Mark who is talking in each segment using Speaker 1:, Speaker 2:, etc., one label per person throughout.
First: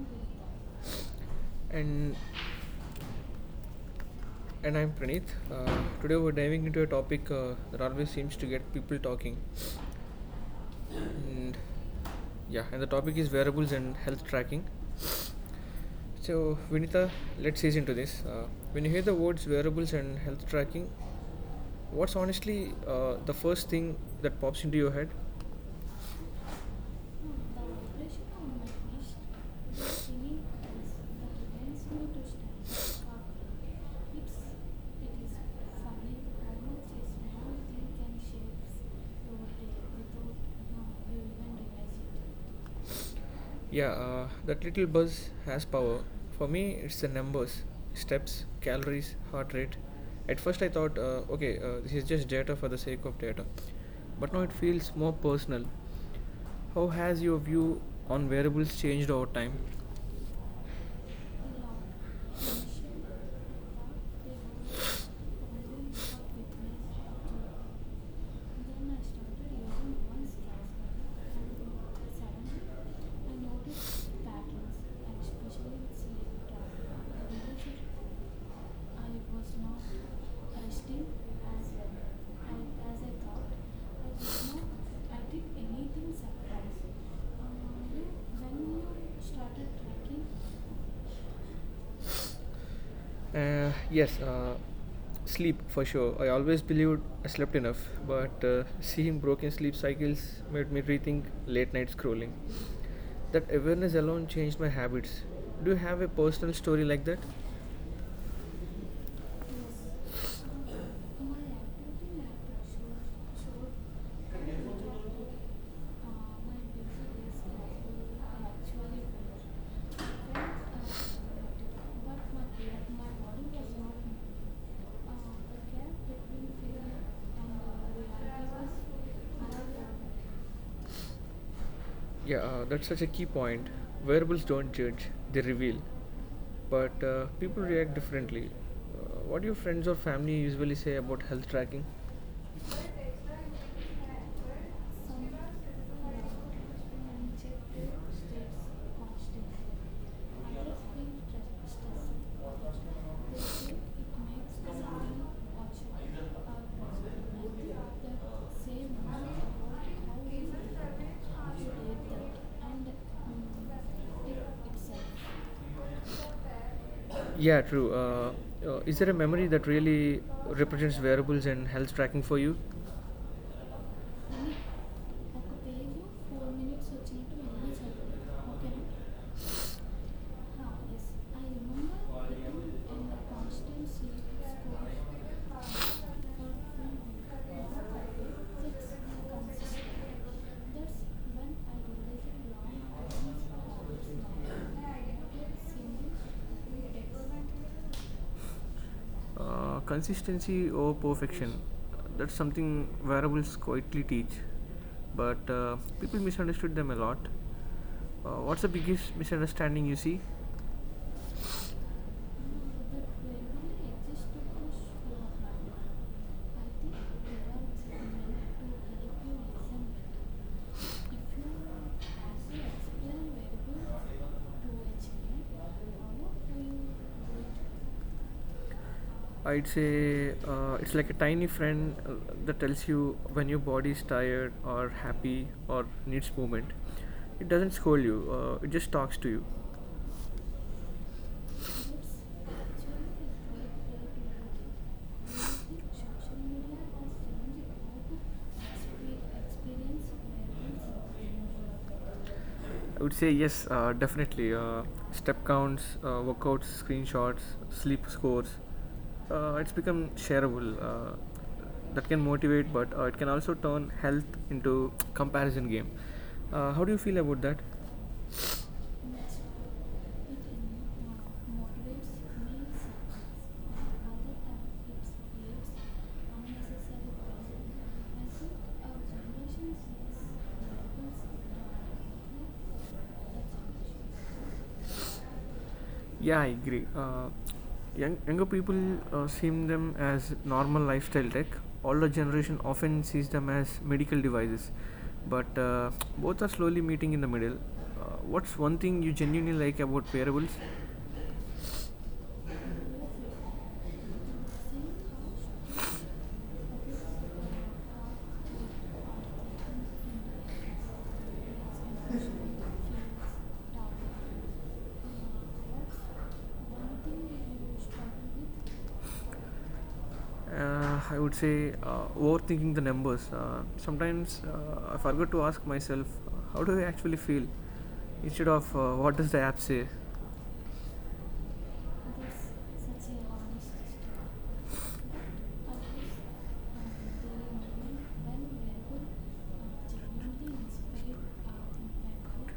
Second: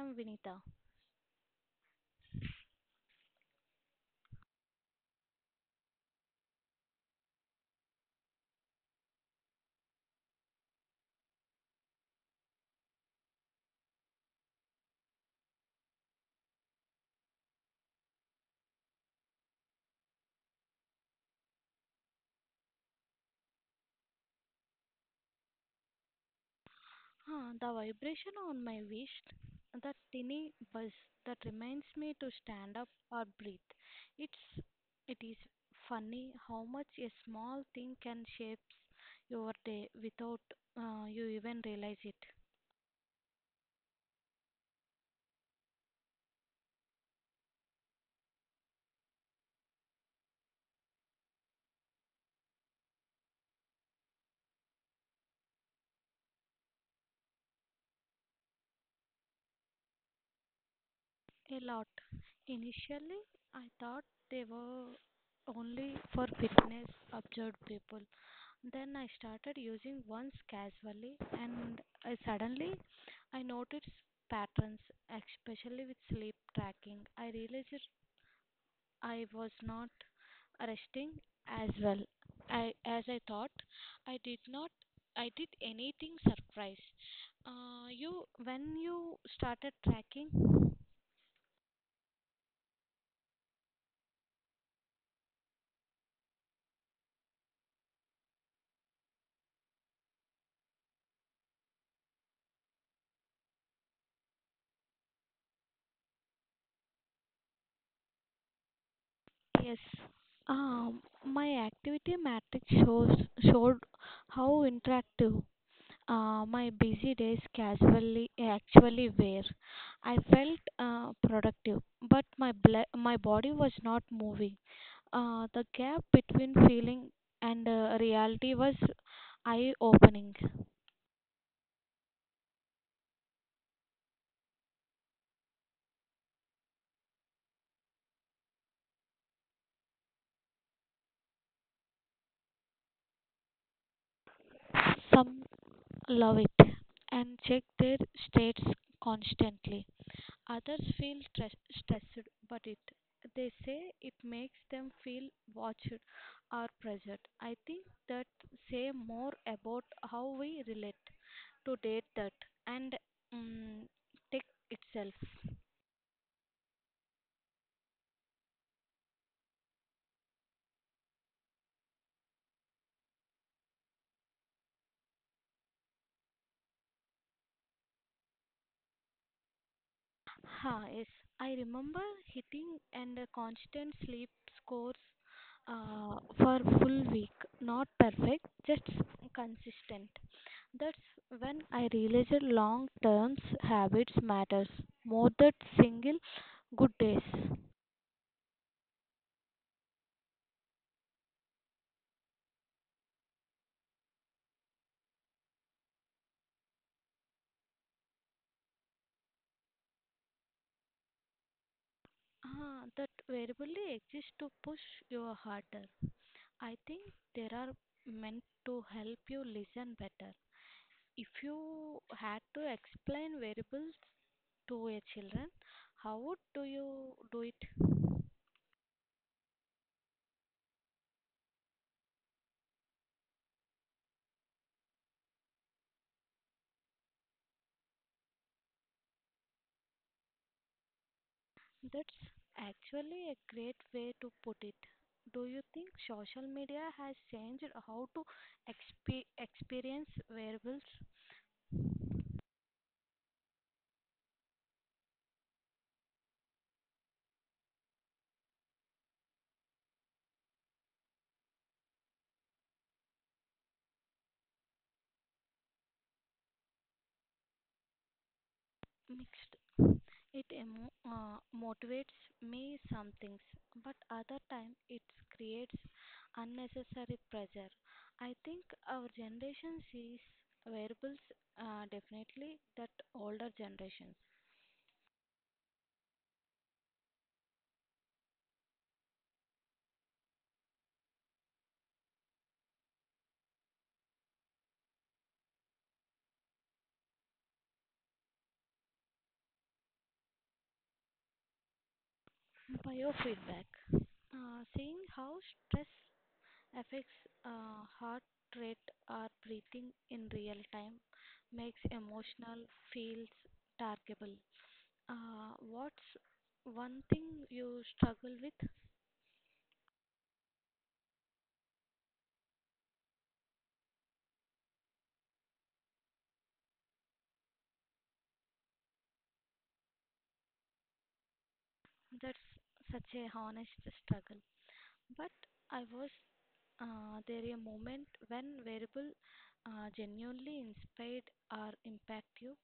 Speaker 1: am Vinita.
Speaker 2: and and I'm Praneeth. Today we're diving into a topic that always seems to get people talking, and yeah, and the topic is wearables and health tracking. So Vinitha, let's ease into this. When you hear the words wearables and health tracking, what's honestly the first thing that pops into your head?
Speaker 1: Ah, the vibration on my wrist, that tiny buzz that reminds me to stand up or breathe. It's it is funny how much a small thing can shape your day without you even realize it.
Speaker 2: Yeah, that little buzz has power. For me, it's the numbers, steps, calories, heart rate. At first, I thought, okay, this is just data for the sake of data. But now it feels more personal. How has your view on variables changed over time?
Speaker 1: A lot. Initially, I thought they were only for fitness observed people. Then I started using once casually, and I suddenly I noticed patterns, especially with sleep tracking. I realized I was not resting as well as I thought. I did not. I did anything
Speaker 2: Anything
Speaker 1: surprise.
Speaker 2: surprise.
Speaker 1: You
Speaker 2: When
Speaker 1: when you
Speaker 2: you start
Speaker 1: started
Speaker 2: hacking,
Speaker 1: tracking,
Speaker 2: yes, sleep for sure. I always believed I slept enough, but seeing broken sleep cycles made me rethink late night scrolling. That awareness alone changed my habits. Do you have a personal story like that?
Speaker 1: yes. My activity matrix shows showed how interactive my busy days casually actually were. I felt productive, but my body was not moving. The gap between feeling and reality was eye opening.
Speaker 2: Yeah, that's such a key point. Wearables don't judge, they reveal. But people react differently. What do your friends or family usually say about health tracking?
Speaker 1: Some love it and check their states constantly. Others feel stressed, but it they say it makes them feel watched or pressured. I think that say more about how we relate to date that
Speaker 2: um,
Speaker 1: and um, tech itself.
Speaker 2: Yeah, true. Is there a memory that really represents wearables and health tracking for you?
Speaker 1: Ha, yes. I remember hitting and a constant sleep scores for full week. Not perfect, just consistent. That's when I realized long term habits matters more than single good days.
Speaker 2: Consistency over perfection. That's something variables quietly teach, but people misunderstood them a lot. What's the biggest misunderstanding you see?
Speaker 1: Ah, that variably exists to push you harder. I think there are meant to help you listen better. If you had to explain variables to your children, how would do you do it?
Speaker 2: I'd say it's like a tiny friend that tells you when your body is tired or happy or needs movement. It doesn't scold you, it just talks to you.
Speaker 1: That's actually a great way to put it. Do you think social media has changed how to experience
Speaker 2: I
Speaker 1: wearables?
Speaker 2: I would say yes, definitely. Step counts, workouts, screenshots, sleep scores, it's become shareable that can motivate, but it can also turn health into comparison game. How do you feel about that?
Speaker 1: Mixed. it emo-
Speaker 2: uh,
Speaker 1: uh, Motivates me some things, but other time it creates unnecessary pressure. I think our generation sees wearables definitely that older generations.
Speaker 2: yeah, I agree. Younger people seem them as normal lifestyle tech. Older generation often sees them as medical devices, but both are slowly meeting in the middle. What's one thing you genuinely like about wearables?
Speaker 1: Biofeedback, seeing how stress affects heart rate or breathing in real time makes emotional feels targetable. What's one thing you struggle with?
Speaker 2: I would say overthinking the numbers. Sometimes I forget to ask myself, how do I actually feel? Instead of what does the app say?
Speaker 1: That's
Speaker 2: That's
Speaker 1: such
Speaker 2: such a
Speaker 1: a honest
Speaker 2: honest
Speaker 1: struggle.
Speaker 2: story.
Speaker 1: But I
Speaker 2: But
Speaker 1: was
Speaker 2: this the
Speaker 1: there a moment
Speaker 2: moment when
Speaker 1: when
Speaker 2: we
Speaker 1: variable
Speaker 2: were genuinely
Speaker 1: genuinely inspired
Speaker 2: inspired.
Speaker 1: or impact you,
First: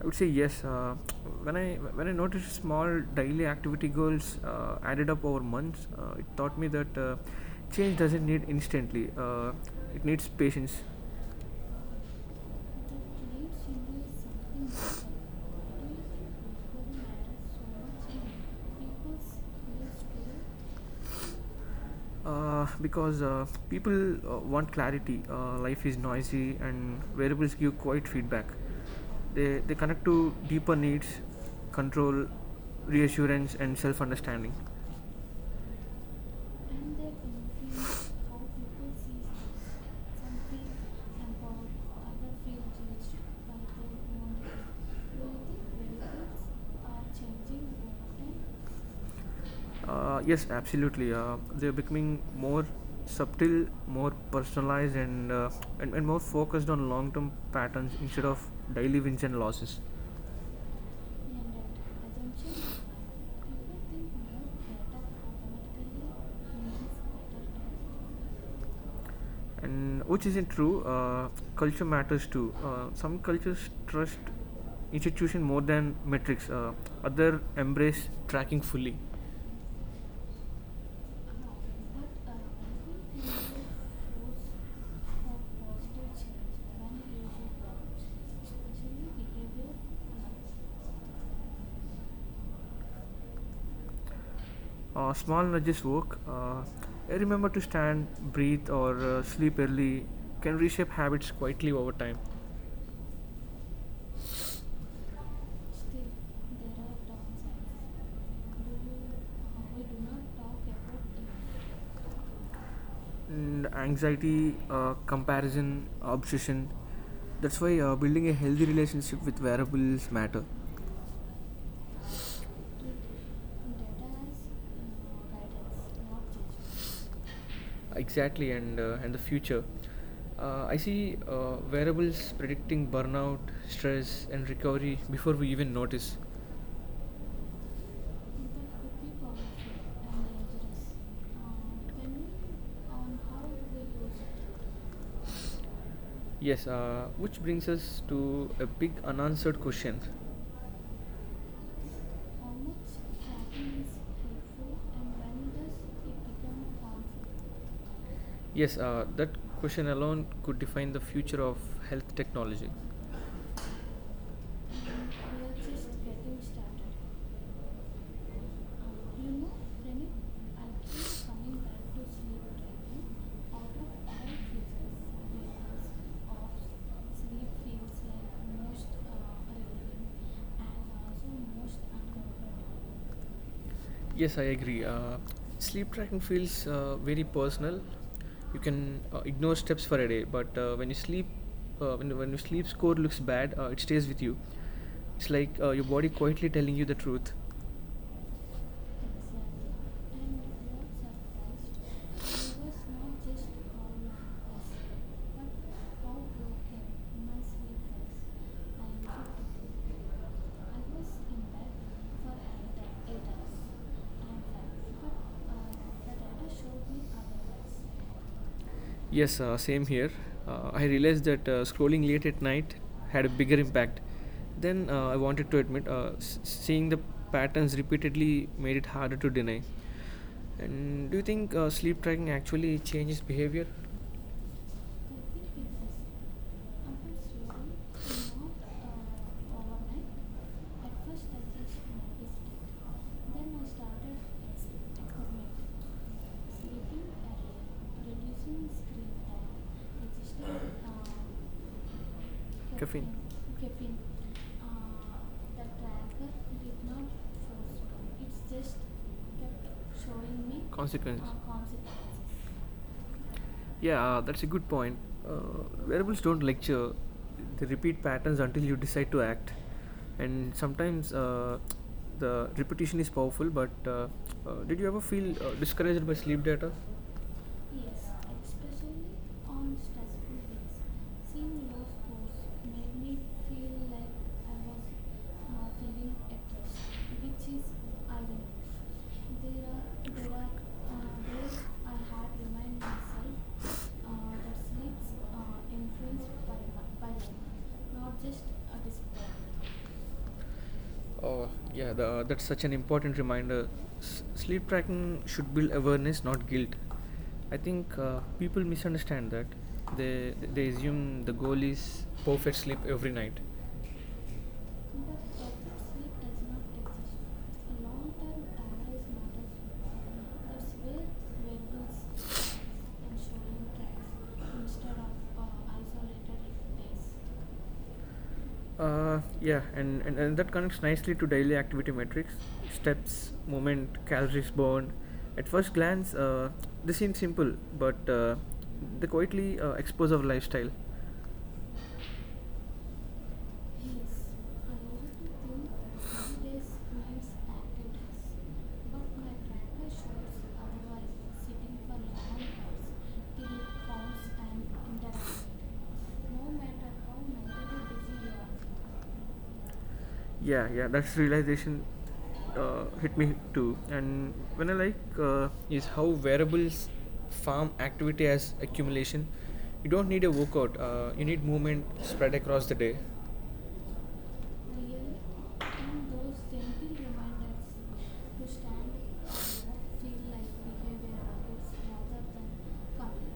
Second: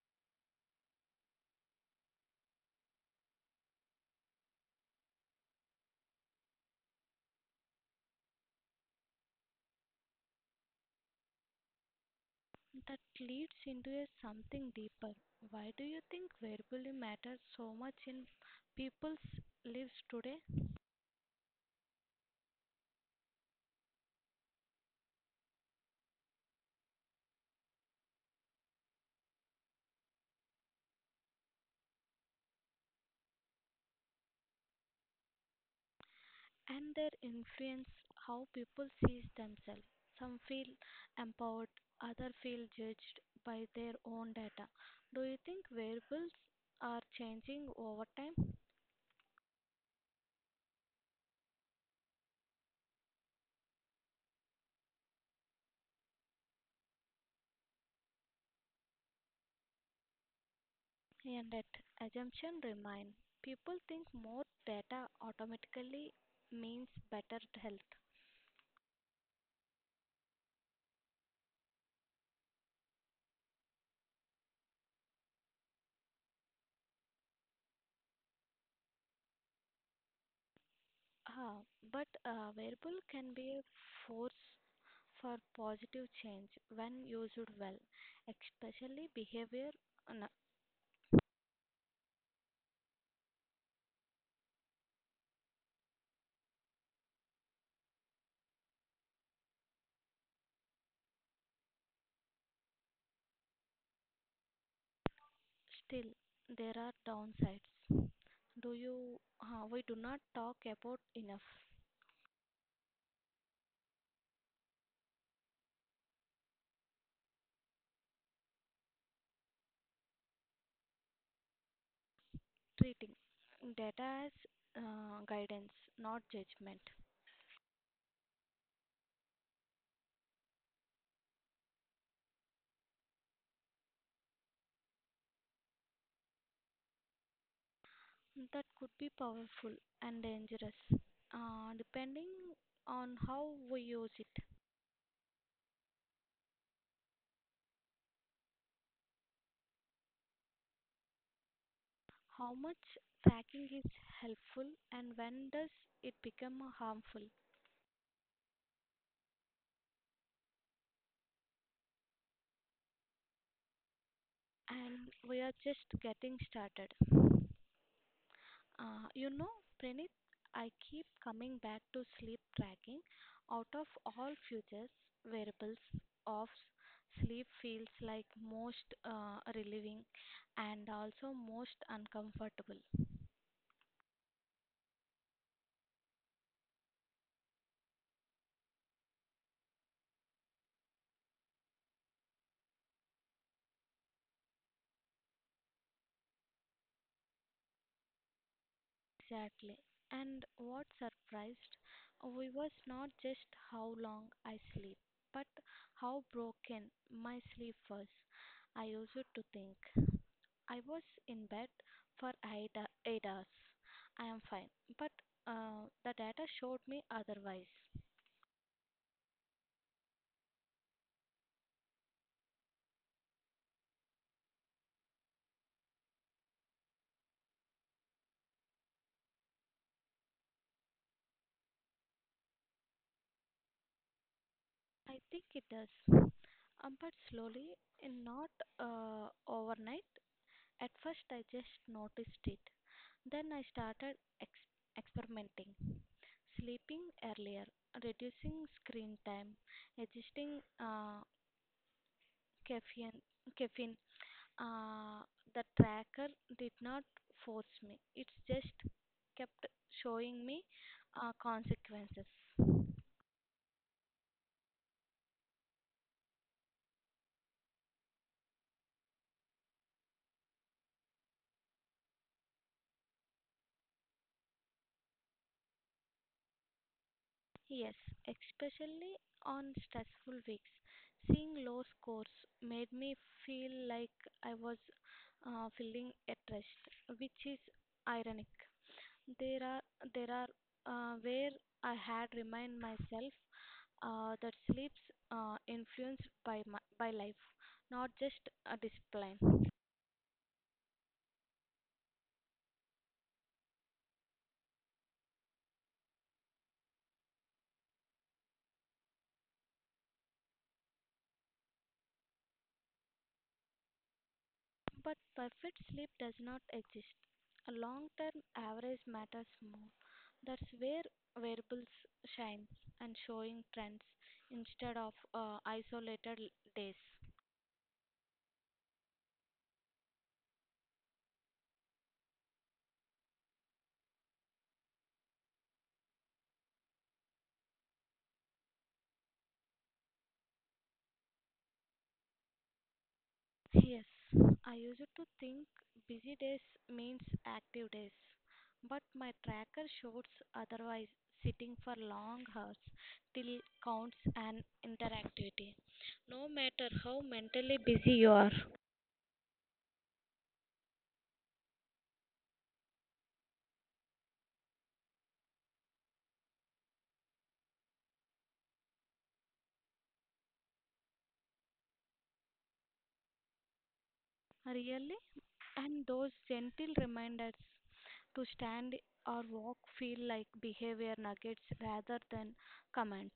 Speaker 2: I would say yes. When I when I noticed small daily activity goals added up over months, it taught me that change doesn't need instantly. It needs patience.
Speaker 1: that leads into a something deeper. Why do you think verbally matters so much in people's lives today,
Speaker 2: Because people want clarity. Life is noisy, and variables give quiet feedback. They connect to deeper needs, control, reassurance, and self understanding.
Speaker 1: and
Speaker 2: And
Speaker 1: their
Speaker 2: that
Speaker 1: influence
Speaker 2: influence how
Speaker 1: how people
Speaker 2: people see
Speaker 1: see
Speaker 2: us.
Speaker 1: themselves?
Speaker 2: Some
Speaker 1: Some feel
Speaker 2: feel
Speaker 1: empowered,
Speaker 2: empowered,
Speaker 1: others
Speaker 2: others
Speaker 1: feel
Speaker 2: feel judged
Speaker 1: judged
Speaker 2: by
Speaker 1: by
Speaker 2: their
Speaker 1: their
Speaker 2: own
Speaker 1: own
Speaker 2: world.
Speaker 1: data.
Speaker 2: Do
Speaker 1: Do
Speaker 2: you
Speaker 1: you think
Speaker 2: think
Speaker 1: variables
Speaker 2: relatives
Speaker 1: are
Speaker 2: are changing
Speaker 1: changing over
Speaker 2: over
Speaker 1: time?
Speaker 2: time? Yes, absolutely. They're becoming more subtle, more personalized, and, and more focused on long-term patterns instead of daily wins and losses. Yeah,
Speaker 1: And that
Speaker 2: right. Assumption
Speaker 1: assumption
Speaker 2: is
Speaker 1: remain. People
Speaker 2: bad.
Speaker 1: think more data automatically means better health.
Speaker 2: People think more better automatically means better tomorrow. And which isn't true. Culture matters too. Some cultures trust institution more than metrics, other embrace tracking fully.
Speaker 1: Uh, but a variable can be a force for positive change when used well, especially behavior. n-
Speaker 2: Small nudges work. Remember to stand, breathe, or sleep early can reshape habits quietly over time. Still,
Speaker 1: Still, there
Speaker 2: there
Speaker 1: are
Speaker 2: are downsides.
Speaker 1: downsides. Do
Speaker 2: Do you,
Speaker 1: you?
Speaker 2: we
Speaker 1: We do
Speaker 2: do
Speaker 1: not
Speaker 2: not
Speaker 1: talk
Speaker 2: talk
Speaker 1: about
Speaker 2: about
Speaker 1: enough,
Speaker 2: it. And anxiety, comparison, obsession. That's why building a healthy relationship with wearables matter. uh,
Speaker 1: treating data as guidance, not judgment.
Speaker 2: Exactly, and the future. I see wearables predicting burnout, stress, and recovery before we even notice.
Speaker 1: That could be powerful and dangerous,
Speaker 2: uh,
Speaker 1: depending on how we use it.
Speaker 2: Yes, which brings us to a big unanswered question. How
Speaker 1: How much
Speaker 2: much
Speaker 1: tracking
Speaker 2: tracking
Speaker 1: is
Speaker 2: is
Speaker 1: helpful
Speaker 2: helpful and
Speaker 1: and
Speaker 2: when
Speaker 1: when does
Speaker 2: does
Speaker 1: it
Speaker 2: it
Speaker 1: become
Speaker 2: become
Speaker 1: harmful?
Speaker 2: harmful? Yes, that question alone could define the future of health technology.
Speaker 1: And
Speaker 2: And
Speaker 1: we
Speaker 2: we
Speaker 1: are
Speaker 2: are
Speaker 1: just
Speaker 2: just
Speaker 1: getting
Speaker 2: getting
Speaker 1: started.
Speaker 2: started. Um,
Speaker 1: You
Speaker 2: you
Speaker 1: know,
Speaker 2: know,
Speaker 1: Pranit,
Speaker 2: Pranit,
Speaker 1: I
Speaker 2: I
Speaker 1: keep
Speaker 2: keep
Speaker 1: coming
Speaker 2: coming
Speaker 1: back
Speaker 2: back
Speaker 1: to
Speaker 2: to
Speaker 1: sleep
Speaker 2: sleep
Speaker 1: tracking.
Speaker 2: tracking.
Speaker 1: Out
Speaker 2: Out
Speaker 1: of
Speaker 2: of all
Speaker 1: all
Speaker 2: physics,
Speaker 1: futures, variables
Speaker 2: methods,
Speaker 1: of sleep
Speaker 2: sleep
Speaker 1: feels
Speaker 2: feels
Speaker 1: like
Speaker 2: like
Speaker 1: most
Speaker 2: most
Speaker 1: relieving
Speaker 2: rewarding
Speaker 1: and
Speaker 2: and also
Speaker 1: also most
Speaker 2: most
Speaker 1: uncomfortable.
Speaker 2: uncomfortable. Yes, I agree. Sleep tracking feels very personal. You can ignore steps for a day, but when you sleep, when your sleep score looks bad, it stays with you. It's like your body quietly telling you the truth.
Speaker 1: Exactly.
Speaker 2: Exactly.
Speaker 1: And what surprised we was not just how long I sleep, but how broken my sleep was. I used to think I was in bed for 8 hours. I am fine, but the data
Speaker 2: uh,
Speaker 1: showed me otherwise.
Speaker 2: Yes, same here. I realized that scrolling late at night had a bigger impact then I wanted to admit. Seeing the patterns repeatedly made it harder to deny. And do you think sleep tracking actually changes behavior?
Speaker 1: I think it does, but slowly, and not overnight. At first, I just noticed it.
Speaker 2: Then
Speaker 1: Then I
Speaker 2: I
Speaker 1: started
Speaker 2: started
Speaker 1: ex-
Speaker 2: experimenting,
Speaker 1: experimenting, sleeping
Speaker 2: sleeping early,
Speaker 1: earlier, reducing
Speaker 2: reducing screen
Speaker 1: screen
Speaker 2: time,
Speaker 1: time, adjusting
Speaker 2: resisting Caffeine.
Speaker 1: caffeine. Caffeine.
Speaker 2: Caffeine.
Speaker 1: Uh,
Speaker 2: Uh,
Speaker 1: the
Speaker 2: the tracker
Speaker 1: tracker did
Speaker 2: did
Speaker 1: not
Speaker 2: not
Speaker 1: force
Speaker 2: force
Speaker 1: me.
Speaker 2: me.
Speaker 1: It's
Speaker 2: It's
Speaker 1: just
Speaker 2: just kept
Speaker 1: kept showing
Speaker 2: showing
Speaker 1: me
Speaker 2: me
Speaker 1: consequences.
Speaker 2: consequences. Yeah, that's a good point. Wearables don't lecture, they repeat patterns until you decide to act. And sometimes the repetition is powerful, but did you ever feel discouraged by sleep data?
Speaker 1: Yes,
Speaker 2: Yes,
Speaker 1: especially on stressful weeks, seeing low scores made me feel like I
Speaker 2: like
Speaker 1: was feeling at rest, which is ironic. There are there are where
Speaker 2: uh,
Speaker 1: I
Speaker 2: I
Speaker 1: had
Speaker 2: had
Speaker 1: remind
Speaker 2: reminded
Speaker 1: myself
Speaker 2: myself
Speaker 1: that
Speaker 2: that
Speaker 1: sleeps
Speaker 2: sleeps
Speaker 1: influenced
Speaker 2: influenced
Speaker 1: by
Speaker 2: by
Speaker 1: by
Speaker 2: life,
Speaker 1: life, not
Speaker 2: not just
Speaker 1: just
Speaker 2: a
Speaker 1: a
Speaker 2: display.
Speaker 1: discipline.
Speaker 2: Oh, yeah, that's such an important reminder. Sleep tracking should build awareness, not guilt. I think people misunderstand that. They assume the goal is perfect sleep every night.
Speaker 1: But
Speaker 2: The
Speaker 1: perfect sleep does not exist. A long term average matters more. That's where variables shine and showing trends instead of
Speaker 2: uh,
Speaker 1: isolated days.
Speaker 2: Yeah, and that connects nicely to daily activity metrics, steps, moment, calories burned. At first glance, they seem simple, but they quietly expose our lifestyle.
Speaker 1: Yes, I used to think busy days means active days, but my tracker shows otherwise. Sitting for long hours till counts and interactivity, no matter how mentally busy you are.
Speaker 2: Yeah, yeah, that's realization hit me too. And when I like, is how wearables farm activity as accumulation. You don't need a workout. You need movement spread across the day,
Speaker 1: Really?
Speaker 2: real
Speaker 1: And
Speaker 2: in
Speaker 1: those
Speaker 2: those
Speaker 1: gentle
Speaker 2: gentle
Speaker 1: reminders
Speaker 2: reminders
Speaker 1: to
Speaker 2: to start.
Speaker 1: stand or walk feel like behavior nuggets rather than comments.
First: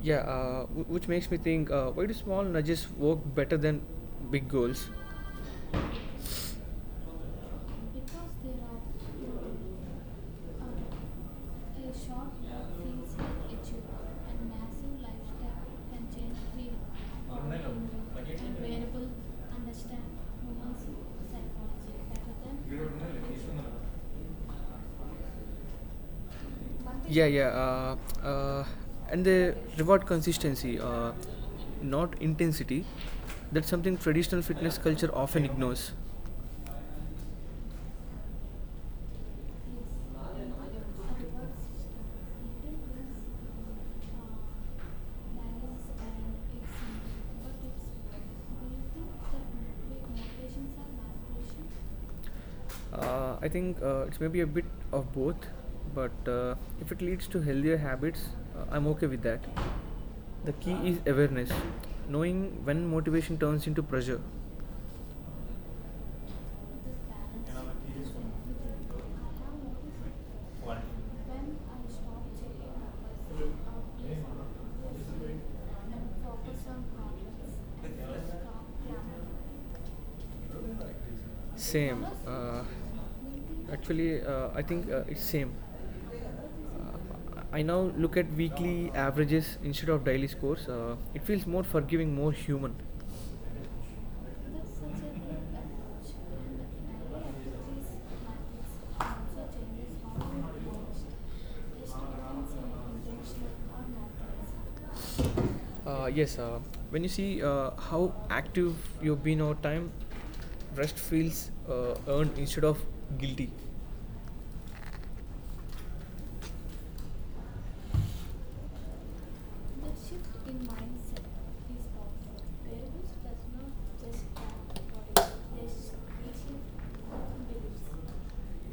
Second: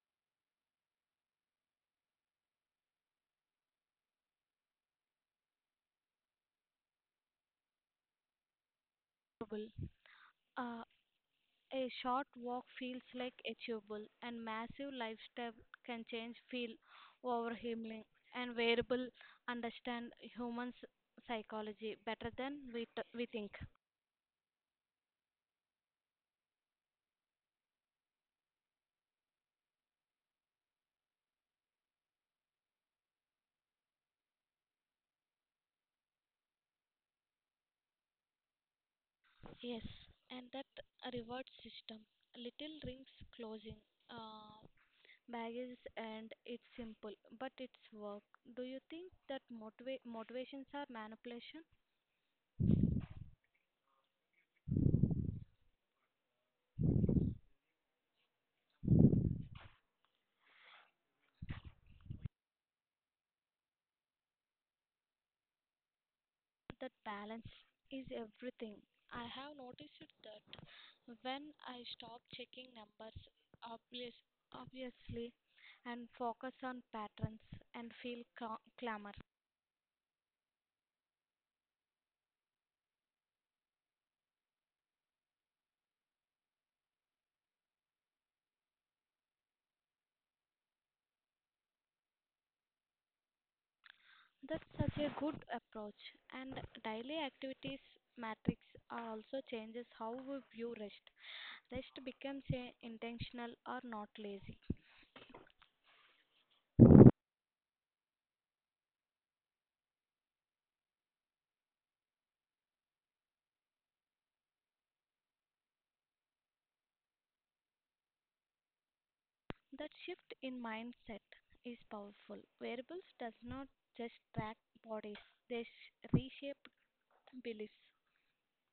Speaker 2: Yeah, which makes me think why do small nudges work better than big goals? Because there are
Speaker 1: Trouble.
Speaker 2: no. Uh,
Speaker 1: Uh,
Speaker 2: it
Speaker 1: A
Speaker 2: feels
Speaker 1: short walk feels
Speaker 2: like
Speaker 1: like achievable, and
Speaker 2: and
Speaker 1: massive
Speaker 2: massive
Speaker 1: lifestyle
Speaker 2: lifestyle
Speaker 1: can
Speaker 2: can
Speaker 1: change
Speaker 2: change
Speaker 1: feel
Speaker 2: freedom
Speaker 1: overwhelming. And
Speaker 2: and
Speaker 1: variable
Speaker 2: variable understand
Speaker 1: understand
Speaker 2: human's psychology
Speaker 1: psychology better
Speaker 2: better
Speaker 1: than we
Speaker 2: than.
Speaker 1: think.
Speaker 2: Yeah, yeah. And they reward consistency, not intensity. That's something traditional fitness culture often ignores.
Speaker 1: Yes, and that reward system, little rings closing. Uh, Baggage and it's simple, but it's work. Do you think that motivations are manipulation?
Speaker 2: I think it's maybe a bit of both, but if it leads to healthier habits, I'm okay with that. The key is awareness, knowing when motivation turns into pressure.
Speaker 1: That balance is everything. I have noticed that when I stop checking numbers obvious, obviously and focus on patterns and feel clamor.
Speaker 2: Same. Actually, I think it's same. Uh, I now look at weekly averages instead of daily scores. It feels more forgiving, more human.
Speaker 1: That's such a good approach. And daily activities matrix also changes how
Speaker 2: Council.
Speaker 1: we view rest. Rest becomes a intentional or not lazy.
Speaker 2: Yes, when you see how active you've been over time, rest feels earned instead of guilty. The
Speaker 1: That shift
Speaker 2: shift in
Speaker 1: in mindset
Speaker 2: mindset
Speaker 1: is
Speaker 2: is
Speaker 1: powerful.
Speaker 2: possible. Wellness
Speaker 1: Variables does
Speaker 2: does
Speaker 1: not
Speaker 2: not
Speaker 1: just
Speaker 2: just
Speaker 1: track
Speaker 2: act
Speaker 1: bodies;
Speaker 2: body,
Speaker 1: they
Speaker 2: they shift
Speaker 1: reshape beliefs.
Speaker 2: beliefs.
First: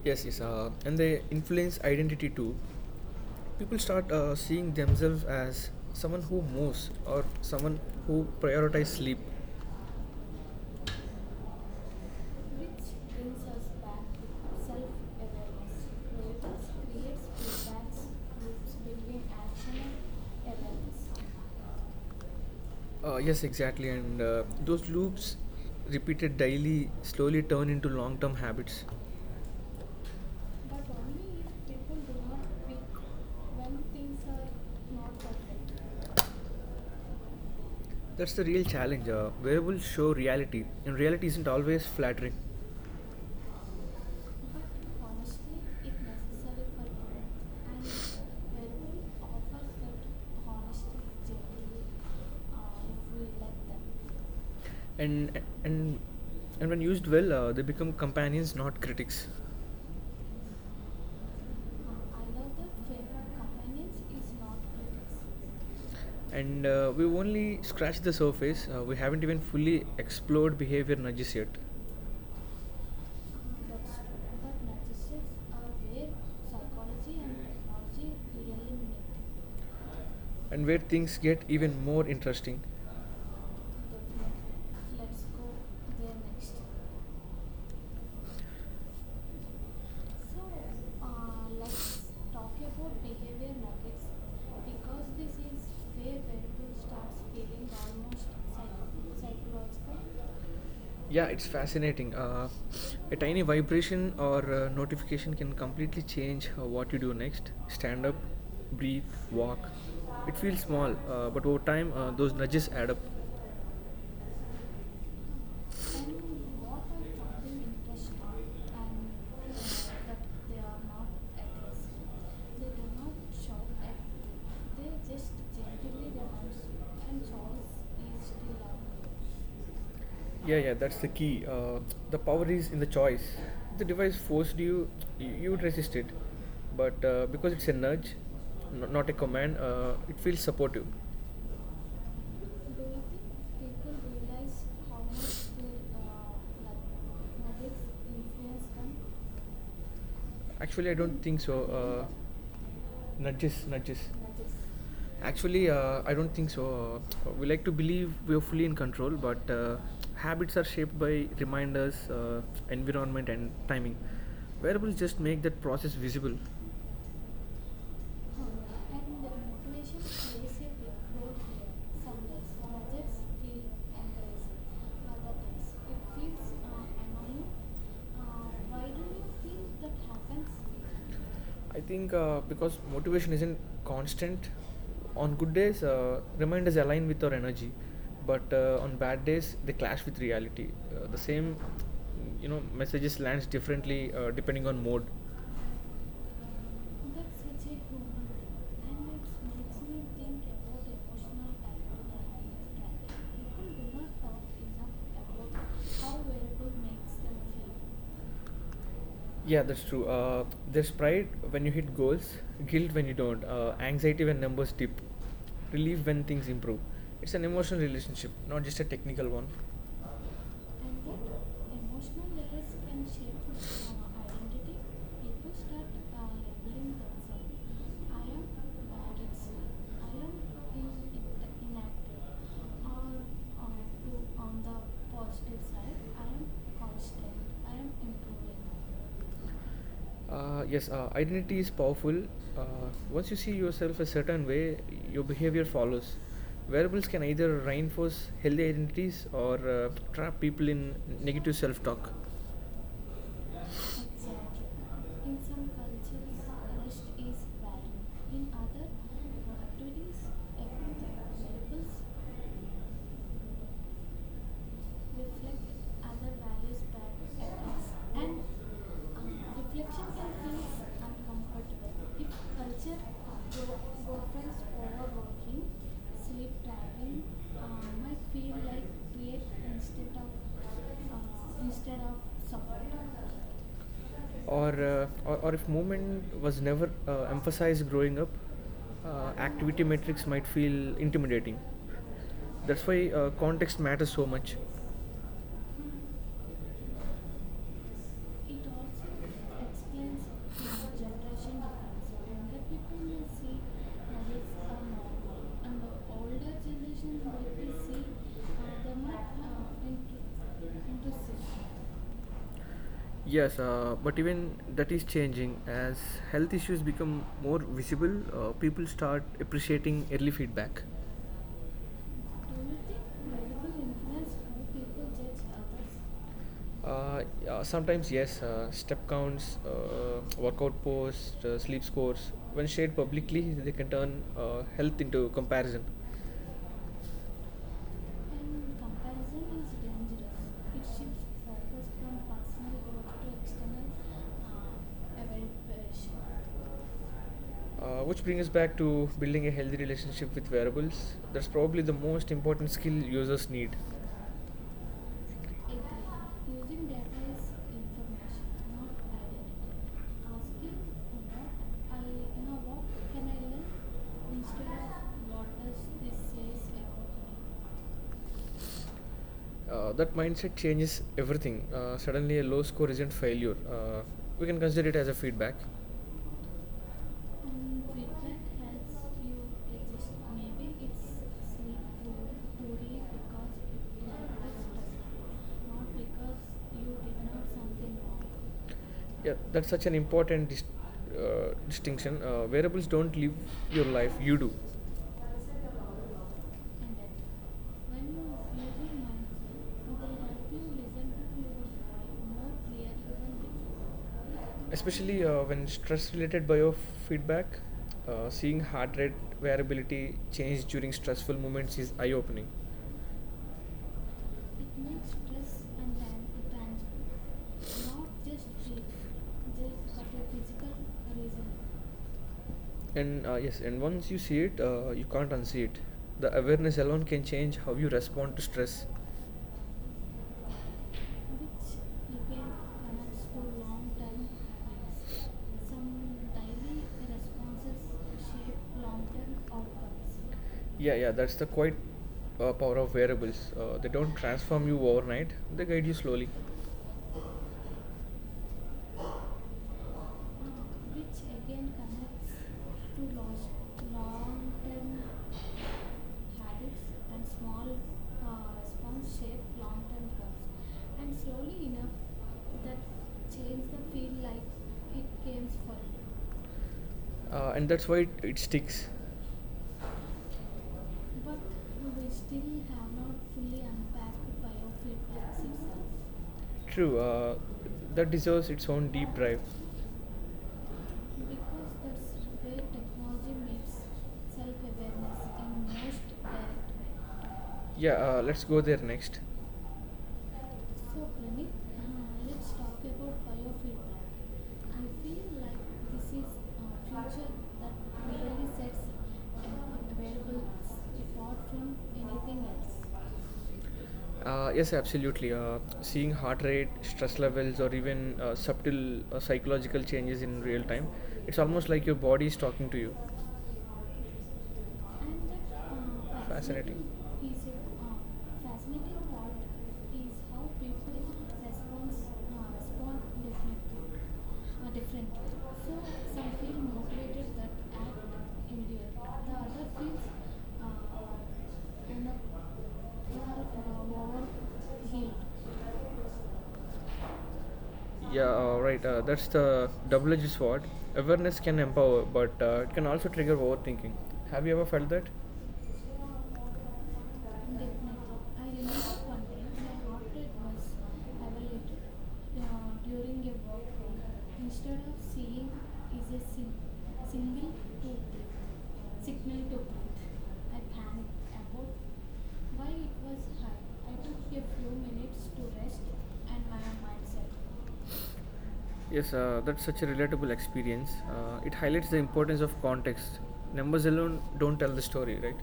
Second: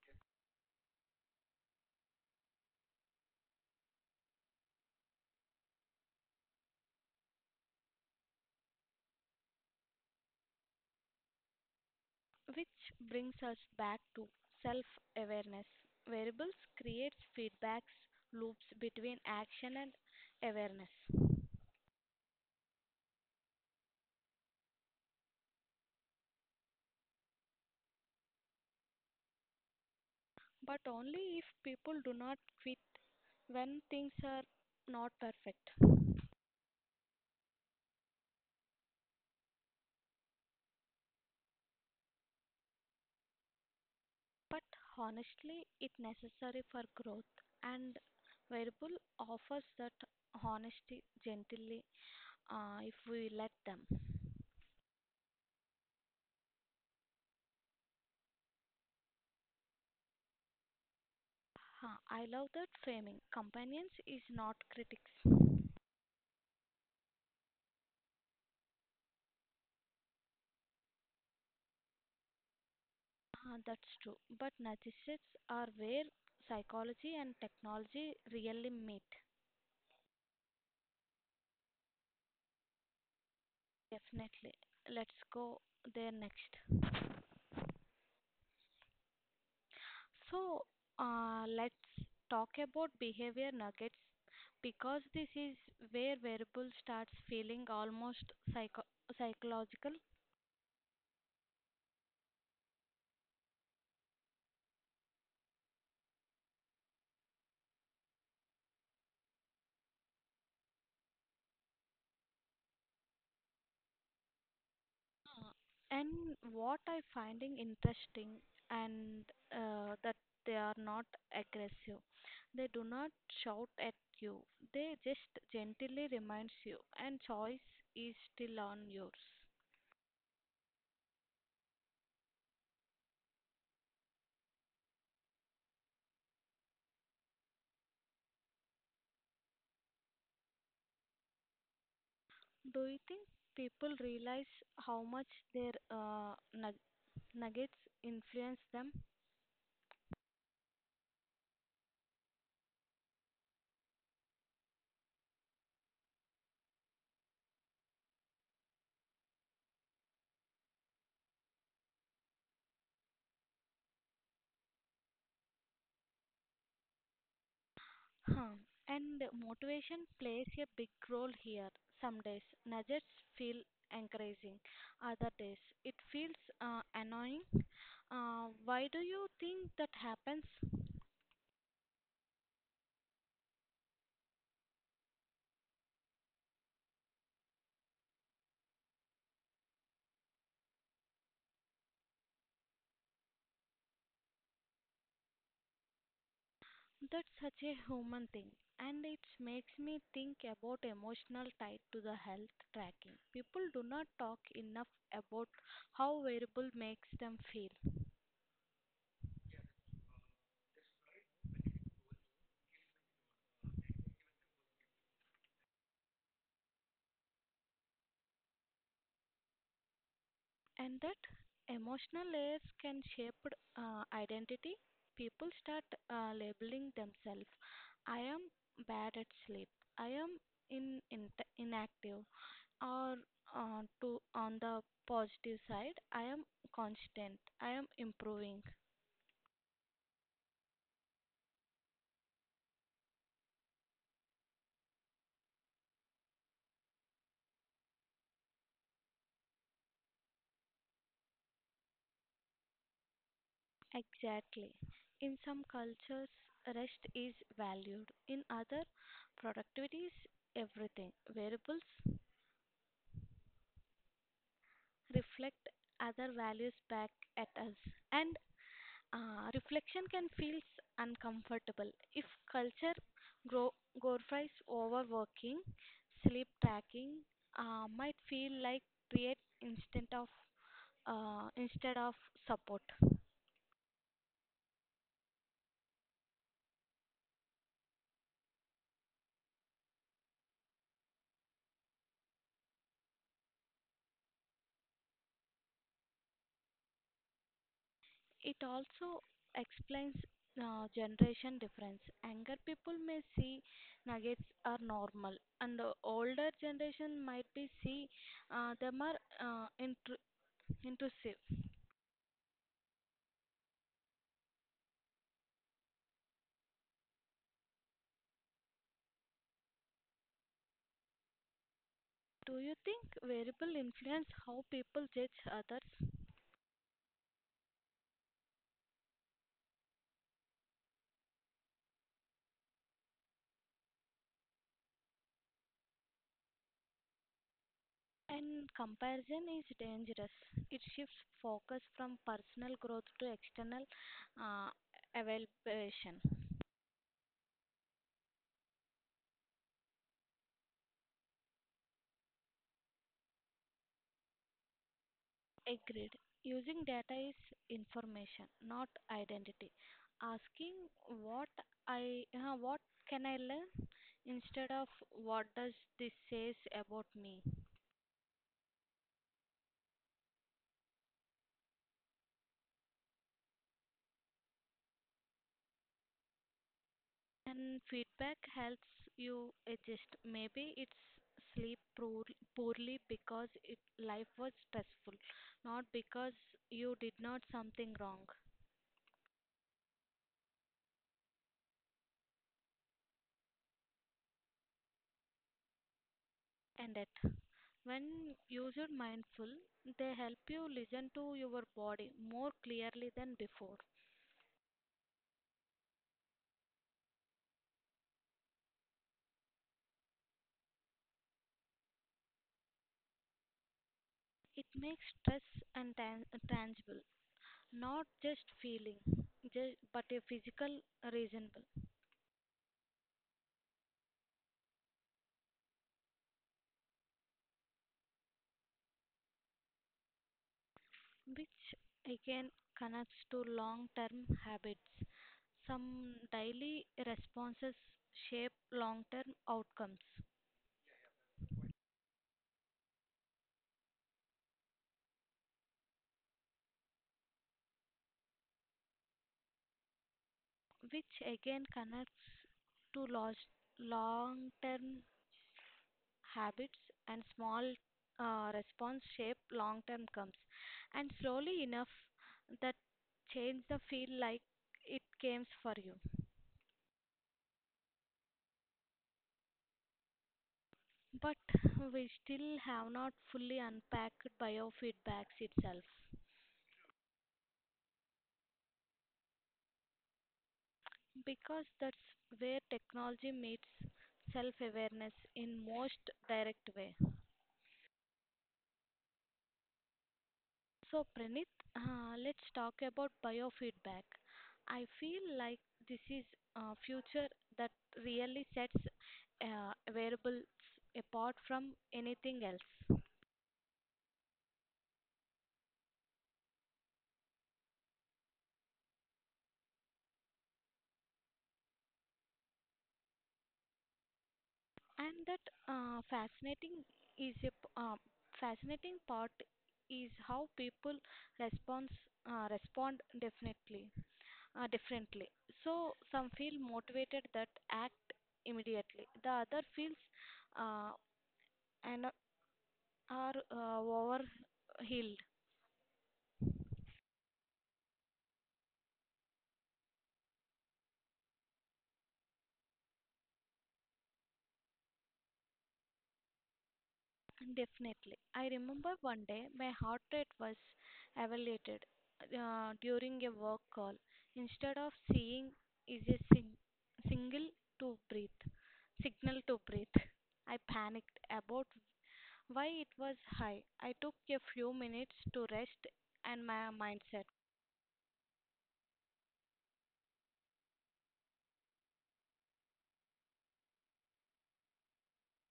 Speaker 2: Yes, yes, and they influence identity too. People start seeing themselves as someone who moves or someone who prioritizes sleep.
Speaker 1: Which brings us back to self awareness. Variables creates feedbacks loops between action and awareness,
Speaker 2: Yes, exactly, and those loops repeated daily slowly turn into long-term habits.
Speaker 1: but only if people do not quit when things are not perfect.
Speaker 2: That's the real challenge. Wearables show reality, and reality isn't always flattering.
Speaker 1: But
Speaker 2: But honestly,
Speaker 1: honestly, it
Speaker 2: it's
Speaker 1: necessary
Speaker 2: necessary
Speaker 1: for
Speaker 2: for
Speaker 1: growth,
Speaker 2: growth, and
Speaker 1: and variable
Speaker 2: wearable
Speaker 1: offers
Speaker 2: offers
Speaker 1: that
Speaker 2: that honesty
Speaker 1: honesty gently
Speaker 2: generally
Speaker 1: if
Speaker 2: if we
Speaker 1: we let
Speaker 2: let
Speaker 1: them.
Speaker 2: them. And when used well, they become companions, not critics.
Speaker 1: Huh,
Speaker 2: I
Speaker 1: I love
Speaker 2: love
Speaker 1: that
Speaker 2: that
Speaker 1: framing.
Speaker 2: favorite
Speaker 1: Companions
Speaker 2: companions
Speaker 1: is
Speaker 2: is
Speaker 1: not
Speaker 2: not
Speaker 1: critics.
Speaker 2: critics. And we've only scratched the surface. We haven't even fully explored behavior nudges yet.
Speaker 1: That's true. But narcissists are where psychology and technology
Speaker 2: And really
Speaker 1: really meet.
Speaker 2: where things get even more interesting.
Speaker 1: Definitely. Let's
Speaker 2: Let's go
Speaker 1: go there
Speaker 2: there
Speaker 1: next.
Speaker 2: next.
Speaker 1: So,
Speaker 2: Let's
Speaker 1: let's talk about behavior
Speaker 2: behavior
Speaker 1: nuggets,
Speaker 2: nuggets
Speaker 1: because
Speaker 2: because
Speaker 1: this
Speaker 2: this
Speaker 1: is
Speaker 2: is
Speaker 1: where
Speaker 2: where
Speaker 1: variable
Speaker 2: people
Speaker 1: starts
Speaker 2: starts
Speaker 1: feeling
Speaker 2: feeling the most
Speaker 1: almost psychological.
Speaker 2: psychological. Yeah, it's fascinating. A tiny vibration or notification can completely change what you do next. Stand up, breathe, walk. It feels small, but over time, those nudges add up.
Speaker 1: Uh, and what I finding interesting and that they are not aggressive. They do not shout at you. They just gently reminds you and choice is still on yours.
Speaker 2: Yeah, yeah, that's the key. The power is in the choice. If the device forced you, you would resist it. But because it's a nudge, not a command, it feels supportive.
Speaker 1: Do you think people realize how much their
Speaker 2: uh, like,
Speaker 1: nuggets influence them?
Speaker 2: Actually, I don't think so. Uh, nudges, nudges. Nudges. Actually, I don't think so. We like to believe we are fully in control, but habits are shaped by reminders, environment, and timing. Wearables just make that process visible. Oh,
Speaker 1: Huh.
Speaker 2: and
Speaker 1: And
Speaker 2: innovation
Speaker 1: motivation plays
Speaker 2: plays
Speaker 1: a
Speaker 2: a
Speaker 1: big
Speaker 2: big
Speaker 1: role
Speaker 2: role
Speaker 1: here.
Speaker 2: here.
Speaker 1: Some days
Speaker 2: Sometimes
Speaker 1: nuggets
Speaker 2: projects
Speaker 1: feel
Speaker 2: feel
Speaker 1: encouraging,
Speaker 2: encouraging,
Speaker 1: other
Speaker 2: other
Speaker 1: days
Speaker 2: times
Speaker 1: it
Speaker 2: it
Speaker 1: feels
Speaker 2: feels
Speaker 1: annoying.
Speaker 2: annoying. Why
Speaker 1: Why do
Speaker 2: do
Speaker 1: you
Speaker 2: you
Speaker 1: think
Speaker 2: think
Speaker 1: that
Speaker 2: that
Speaker 1: happens?
Speaker 2: happens? I think because motivation isn't constant. On good days, reminders align with our energy, but on bad days, they clash with reality. The same, you know, messages lands differently depending on mood.
Speaker 1: That's
Speaker 2: That's
Speaker 1: such
Speaker 2: such a
Speaker 1: a
Speaker 2: human
Speaker 1: human thing,
Speaker 2: thing, and
Speaker 1: and it
Speaker 2: it makes
Speaker 1: makes me
Speaker 2: me
Speaker 1: think
Speaker 2: think
Speaker 1: about
Speaker 2: about the
Speaker 1: emotional
Speaker 2: emotional
Speaker 1: tie
Speaker 2: time to
Speaker 1: to
Speaker 2: the
Speaker 1: the health
Speaker 2: health
Speaker 1: tracking.
Speaker 2: tragedy.
Speaker 1: People
Speaker 2: People
Speaker 1: do
Speaker 2: do
Speaker 1: not
Speaker 2: not
Speaker 1: talk
Speaker 2: talk
Speaker 1: enough
Speaker 2: enough
Speaker 1: about
Speaker 2: about how
Speaker 1: how wearable
Speaker 2: football
Speaker 1: makes
Speaker 2: makes them
Speaker 1: them feel.
Speaker 2: feel. Yeah, that's true. There's pride when you hit goals, guilt when you don't, anxiety when numbers dip, relief when things improve. It's an emotional relationship, not just a technical one. And
Speaker 1: And that
Speaker 2: that
Speaker 1: emotional
Speaker 2: emotional
Speaker 1: layers
Speaker 2: levels can
Speaker 1: can shape
Speaker 2: shape
Speaker 1: identity.
Speaker 2: identity.
Speaker 1: People
Speaker 2: People
Speaker 1: start
Speaker 2: start
Speaker 1: labeling
Speaker 2: labeling
Speaker 1: themselves:
Speaker 2: themselves.
Speaker 1: I
Speaker 2: I
Speaker 1: am
Speaker 2: am
Speaker 1: bad
Speaker 2: bad
Speaker 1: at
Speaker 2: at
Speaker 1: sleep,
Speaker 2: sleep.
Speaker 1: I
Speaker 2: I am
Speaker 1: am
Speaker 2: in-
Speaker 1: in
Speaker 2: in-
Speaker 1: inactive,
Speaker 2: inactive.
Speaker 1: or
Speaker 2: Or uh, to,
Speaker 1: to,
Speaker 2: on
Speaker 1: on the
Speaker 2: the
Speaker 1: positive
Speaker 2: positive
Speaker 1: side,
Speaker 2: side,
Speaker 1: I
Speaker 2: I
Speaker 1: am
Speaker 2: am
Speaker 1: constant,
Speaker 2: constant.
Speaker 1: I
Speaker 2: I
Speaker 1: am
Speaker 2: am
Speaker 1: improving.
Speaker 2: improving. Yes, identity is powerful. Uh, Once you see yourself a certain way, your behavior follows. Wearables can either reinforce healthy identities or trap people in negative self talk. Exactly.
Speaker 1: Exactly. In
Speaker 2: In
Speaker 1: some
Speaker 2: some
Speaker 1: cultures
Speaker 2: cultures,
Speaker 1: rest
Speaker 2: rest
Speaker 1: is
Speaker 2: is valued.
Speaker 1: valued, in
Speaker 2: In
Speaker 1: other
Speaker 2: other,
Speaker 1: productivity is
Speaker 2: activities equate
Speaker 1: everything.
Speaker 2: to wearables
Speaker 1: Variables reflect
Speaker 2: reflect
Speaker 1: other
Speaker 2: other
Speaker 1: values
Speaker 2: values
Speaker 1: back
Speaker 2: back
Speaker 1: at
Speaker 2: at
Speaker 1: us.
Speaker 2: us
Speaker 1: And
Speaker 2: and um,
Speaker 1: reflection
Speaker 2: reflection
Speaker 1: can
Speaker 2: can
Speaker 1: feel
Speaker 2: feel
Speaker 1: uncomfortable
Speaker 2: uncomfortable
Speaker 1: if
Speaker 2: if
Speaker 1: culture
Speaker 2: culture
Speaker 1: grow, glorifies
Speaker 2: governs
Speaker 1: overworking.
Speaker 2: overworking
Speaker 1: Sleep
Speaker 2: sleep
Speaker 1: tracking
Speaker 2: depriving uh,
Speaker 1: might
Speaker 2: might
Speaker 1: feel
Speaker 2: feel
Speaker 1: like
Speaker 2: like
Speaker 1: create
Speaker 2: create instead of uh,
Speaker 1: instead
Speaker 2: instead
Speaker 1: of
Speaker 2: of
Speaker 1: support.
Speaker 2: support or uh, or if movement was never emphasized growing up, activity metrics might feel intimidating. That's why context matters so much,
Speaker 1: It also explains
Speaker 2: explains the generation
Speaker 1: generation difference.
Speaker 2: difference.
Speaker 1: Younger
Speaker 2: Younger
Speaker 1: people
Speaker 2: people
Speaker 1: may
Speaker 2: may
Speaker 1: see
Speaker 2: see
Speaker 1: nuggets
Speaker 2: marriage
Speaker 1: are
Speaker 2: as
Speaker 1: normal,
Speaker 2: normal,
Speaker 1: and
Speaker 2: and
Speaker 1: the
Speaker 2: the older
Speaker 1: older
Speaker 2: generation
Speaker 1: generation might
Speaker 2: might
Speaker 1: be
Speaker 2: be
Speaker 1: see
Speaker 2: see
Speaker 1: them
Speaker 2: them
Speaker 1: are
Speaker 2: as
Speaker 1: Into
Speaker 2: intrusive.
Speaker 1: intrusive.
Speaker 2: Yes, but even that is changing as health issues become more visible. People start appreciating early feedback.
Speaker 1: Do you think
Speaker 2: Do
Speaker 1: variable influence how people judge others?
Speaker 2: Yeah, sometimes yes, step counts, workout posts, sleep scores. When shared publicly, they can turn health into comparison.
Speaker 1: And
Speaker 2: And
Speaker 1: comparison
Speaker 2: comparison is
Speaker 1: is dangerous.
Speaker 2: dangerous.
Speaker 1: It
Speaker 2: It
Speaker 1: shifts
Speaker 2: shifts
Speaker 1: focus
Speaker 2: focus
Speaker 1: from
Speaker 2: from
Speaker 1: personal
Speaker 2: personal
Speaker 1: growth
Speaker 2: growth to
Speaker 1: to external
Speaker 2: external
Speaker 1: uh,
Speaker 2: evaluation.
Speaker 1: evaluation.
Speaker 2: Which brings us back to building a healthy relationship with wearables. That's probably the most important skill users need.
Speaker 1: Agreed. Using
Speaker 2: Using data
Speaker 1: data is
Speaker 2: is
Speaker 1: information,
Speaker 2: information,
Speaker 1: not
Speaker 2: not identity.
Speaker 1: identity. Asking
Speaker 2: Asking
Speaker 1: what
Speaker 2: what I you know
Speaker 1: what
Speaker 2: what
Speaker 1: can
Speaker 2: can
Speaker 1: I
Speaker 2: I learn
Speaker 1: learn instead
Speaker 2: instead
Speaker 1: of
Speaker 2: of
Speaker 1: what
Speaker 2: what
Speaker 1: does
Speaker 2: does
Speaker 1: this
Speaker 2: this
Speaker 1: says
Speaker 2: says
Speaker 1: about
Speaker 2: about
Speaker 1: me.
Speaker 2: me. That mindset changes everything. Suddenly, a low score isn't failure. We can consider it as a feedback.
Speaker 1: And
Speaker 2: Mm,
Speaker 1: feedback
Speaker 2: feedback
Speaker 1: helps
Speaker 2: helps you
Speaker 1: you adjust.
Speaker 2: exist. Maybe
Speaker 1: Maybe it's
Speaker 2: it's
Speaker 1: sleep
Speaker 2: sleep
Speaker 1: poor, poorly
Speaker 2: poorly
Speaker 1: because
Speaker 2: because it
Speaker 1: life was
Speaker 2: matters,
Speaker 1: stressful,
Speaker 2: doesn't,
Speaker 1: not
Speaker 2: not
Speaker 1: because you
Speaker 2: because
Speaker 1: did not something wrong.
Speaker 2: yeah, that's such an important distinction. Variables don't live your life, you do.
Speaker 1: And that when user mindful, they help you listen to your body more clearly than before.
Speaker 2: Especially when stress related biofeedback, seeing heart rate variability change during stressful moments is eye opening.
Speaker 1: It makes stress and tangible, not just feeling, but a physical reasonable.
Speaker 2: And yes, and once you see it, you can't unsee it. The awareness alone can change how you respond to stress.
Speaker 1: Which again connects to long term habits. Some daily responses shape long term outcomes,
Speaker 2: Yeah, yeah, that's the quite power of wearables. They don't transform you overnight, they guide you slowly.
Speaker 1: which
Speaker 2: Which
Speaker 1: again
Speaker 2: again
Speaker 1: connects
Speaker 2: connects
Speaker 1: to
Speaker 2: to
Speaker 1: long term
Speaker 2: long-term
Speaker 1: habits
Speaker 2: habits
Speaker 1: and
Speaker 2: and
Speaker 1: small
Speaker 2: small
Speaker 1: response
Speaker 2: response
Speaker 1: shape
Speaker 2: shape
Speaker 1: long term
Speaker 2: long-term
Speaker 1: comes.
Speaker 2: goals.
Speaker 1: And
Speaker 2: And
Speaker 1: slowly
Speaker 2: slowly
Speaker 1: enough
Speaker 2: enough,
Speaker 1: that
Speaker 2: that
Speaker 1: change
Speaker 2: change
Speaker 1: the
Speaker 2: the
Speaker 1: feel
Speaker 2: feel
Speaker 1: like
Speaker 2: like
Speaker 1: it
Speaker 2: it
Speaker 1: comes
Speaker 2: came
Speaker 1: for
Speaker 2: for
Speaker 1: you.
Speaker 2: you. And that's why it sticks.
Speaker 1: But
Speaker 2: But
Speaker 1: we
Speaker 2: we still
Speaker 1: still have
Speaker 2: have
Speaker 1: not
Speaker 2: not
Speaker 1: fully
Speaker 2: fully
Speaker 1: unpacked
Speaker 2: unpacked biofeedback
Speaker 1: biofeedbacks itself.
Speaker 2: itself. True, that deserves its own deep dive.
Speaker 1: Because
Speaker 2: Because
Speaker 1: that's
Speaker 2: that's
Speaker 1: where
Speaker 2: where
Speaker 1: technology
Speaker 2: technology
Speaker 1: meets
Speaker 2: meets
Speaker 1: self
Speaker 2: self
Speaker 1: awareness
Speaker 2: awareness
Speaker 1: in
Speaker 2: in
Speaker 1: most
Speaker 2: most.
Speaker 1: direct way.
Speaker 2: Yeah, let's go there next.
Speaker 1: So,
Speaker 2: So,
Speaker 1: Pranit,
Speaker 2: Pranit,
Speaker 1: let's
Speaker 2: let's
Speaker 1: talk
Speaker 2: talk
Speaker 1: about
Speaker 2: about
Speaker 1: biofeedback.
Speaker 2: biofeedback.
Speaker 1: I
Speaker 2: I
Speaker 1: feel
Speaker 2: feel
Speaker 1: like
Speaker 2: like
Speaker 1: this
Speaker 2: this
Speaker 1: is
Speaker 2: is
Speaker 1: a
Speaker 2: a
Speaker 1: future
Speaker 2: future
Speaker 1: that
Speaker 2: that
Speaker 1: really
Speaker 2: really
Speaker 1: sets
Speaker 2: sets
Speaker 1: variables
Speaker 2: wearables
Speaker 1: apart
Speaker 2: apart
Speaker 1: from
Speaker 2: from
Speaker 1: anything
Speaker 2: anything else.
Speaker 1: else.
Speaker 2: Yes, absolutely. Seeing heart rate, stress levels, or even subtle psychological changes in real time, it's almost like your body is talking to you.
Speaker 1: And
Speaker 2: And
Speaker 1: that
Speaker 2: that
Speaker 1: fascinating is a p- uh, fascinating
Speaker 2: Fascinating
Speaker 1: part
Speaker 2: part
Speaker 1: is
Speaker 2: is
Speaker 1: how
Speaker 2: how
Speaker 1: people
Speaker 2: people
Speaker 1: responds
Speaker 2: response
Speaker 1: respond
Speaker 2: respond
Speaker 1: definitely.
Speaker 2: differently, uh, differently.
Speaker 1: Differently.
Speaker 2: So
Speaker 1: So some
Speaker 2: some
Speaker 1: feel
Speaker 2: feel
Speaker 1: motivated
Speaker 2: motivated
Speaker 1: that
Speaker 2: that
Speaker 1: act
Speaker 2: act immediately.
Speaker 1: immediately.
Speaker 2: The
Speaker 1: The other
Speaker 2: other
Speaker 1: feels
Speaker 2: feels
Speaker 1: uh, and
Speaker 2: and they
Speaker 1: are
Speaker 2: are overheated.
Speaker 1: overhealed.
Speaker 2: Yeah, right. That's the double-edged sword. Awareness can empower, but it can also trigger overthinking. Have you ever felt that? Definitely.
Speaker 1: Definitely. I
Speaker 2: I
Speaker 1: remember
Speaker 2: remember
Speaker 1: one
Speaker 2: one
Speaker 1: day
Speaker 2: day
Speaker 1: my
Speaker 2: my
Speaker 1: heart rate
Speaker 2: portrait
Speaker 1: was
Speaker 2: was
Speaker 1: evaluated
Speaker 2: evaluated
Speaker 1: during
Speaker 2: during
Speaker 1: a
Speaker 2: a
Speaker 1: work
Speaker 2: work
Speaker 1: call.
Speaker 2: call.
Speaker 1: Instead
Speaker 2: Instead
Speaker 1: of
Speaker 2: of
Speaker 1: seeing
Speaker 2: seeing
Speaker 1: is
Speaker 2: is
Speaker 1: a
Speaker 2: a
Speaker 1: sing-
Speaker 2: sin-
Speaker 1: single
Speaker 2: single to
Speaker 1: to breathe,
Speaker 2: click,
Speaker 1: signal
Speaker 2: signal
Speaker 1: to
Speaker 2: to
Speaker 1: breathe.
Speaker 2: click,
Speaker 1: I
Speaker 2: I
Speaker 1: panicked
Speaker 2: panicked
Speaker 1: about
Speaker 2: about
Speaker 1: why
Speaker 2: why
Speaker 1: it
Speaker 2: it
Speaker 1: was
Speaker 2: was.
Speaker 1: high.
Speaker 2: Right.
Speaker 1: I
Speaker 2: I
Speaker 1: took
Speaker 2: took
Speaker 1: a
Speaker 2: a
Speaker 1: few
Speaker 2: few
Speaker 1: minutes
Speaker 2: minutes
Speaker 1: to
Speaker 2: to
Speaker 1: rest
Speaker 2: rest
Speaker 1: and
Speaker 2: and my
Speaker 1: my
Speaker 2: mind
Speaker 1: mindset.
Speaker 2: settled. Yes, that's such a relatable experience. It highlights the importance of context. Numbers alone don't tell the story, right?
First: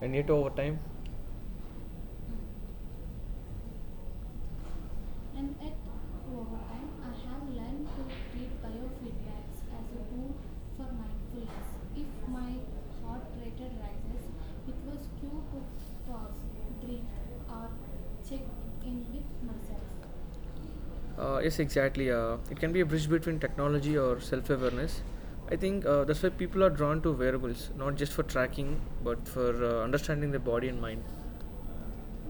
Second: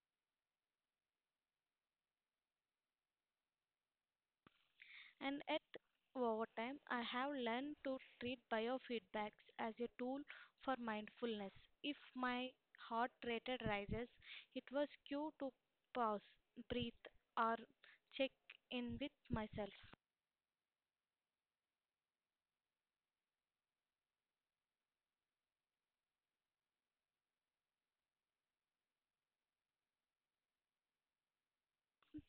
Speaker 2: And yet, over time,
Speaker 1: And
Speaker 2: and
Speaker 1: at
Speaker 2: at
Speaker 1: over
Speaker 2: what
Speaker 1: time,
Speaker 2: time
Speaker 1: I
Speaker 2: I
Speaker 1: have
Speaker 2: have
Speaker 1: learned
Speaker 2: learned
Speaker 1: to
Speaker 2: to
Speaker 1: treat
Speaker 2: treat
Speaker 1: biofeedbacks
Speaker 2: biofeedbacks
Speaker 1: as
Speaker 2: as
Speaker 1: a
Speaker 2: a
Speaker 1: tool
Speaker 2: tool
Speaker 1: for
Speaker 2: for
Speaker 1: mindfulness.
Speaker 2: mindfulness.
Speaker 1: If
Speaker 2: If
Speaker 1: my
Speaker 2: my
Speaker 1: heart
Speaker 2: heart
Speaker 1: rate
Speaker 2: rate
Speaker 1: rises,
Speaker 2: rises,
Speaker 1: it
Speaker 2: it
Speaker 1: was
Speaker 2: was
Speaker 1: cue
Speaker 2: cue
Speaker 1: to
Speaker 2: to
Speaker 1: pause,
Speaker 2: pause,
Speaker 1: breathe,
Speaker 2: breathe,
Speaker 1: or
Speaker 2: or
Speaker 1: check
Speaker 2: check in
Speaker 1: in with
Speaker 2: with
Speaker 1: myself.
Speaker 2: myself. Yes, exactly. It can be a bridge between technology or self awareness. I think that's why people are drawn to wearables, not just for tracking, but for understanding their body and mind.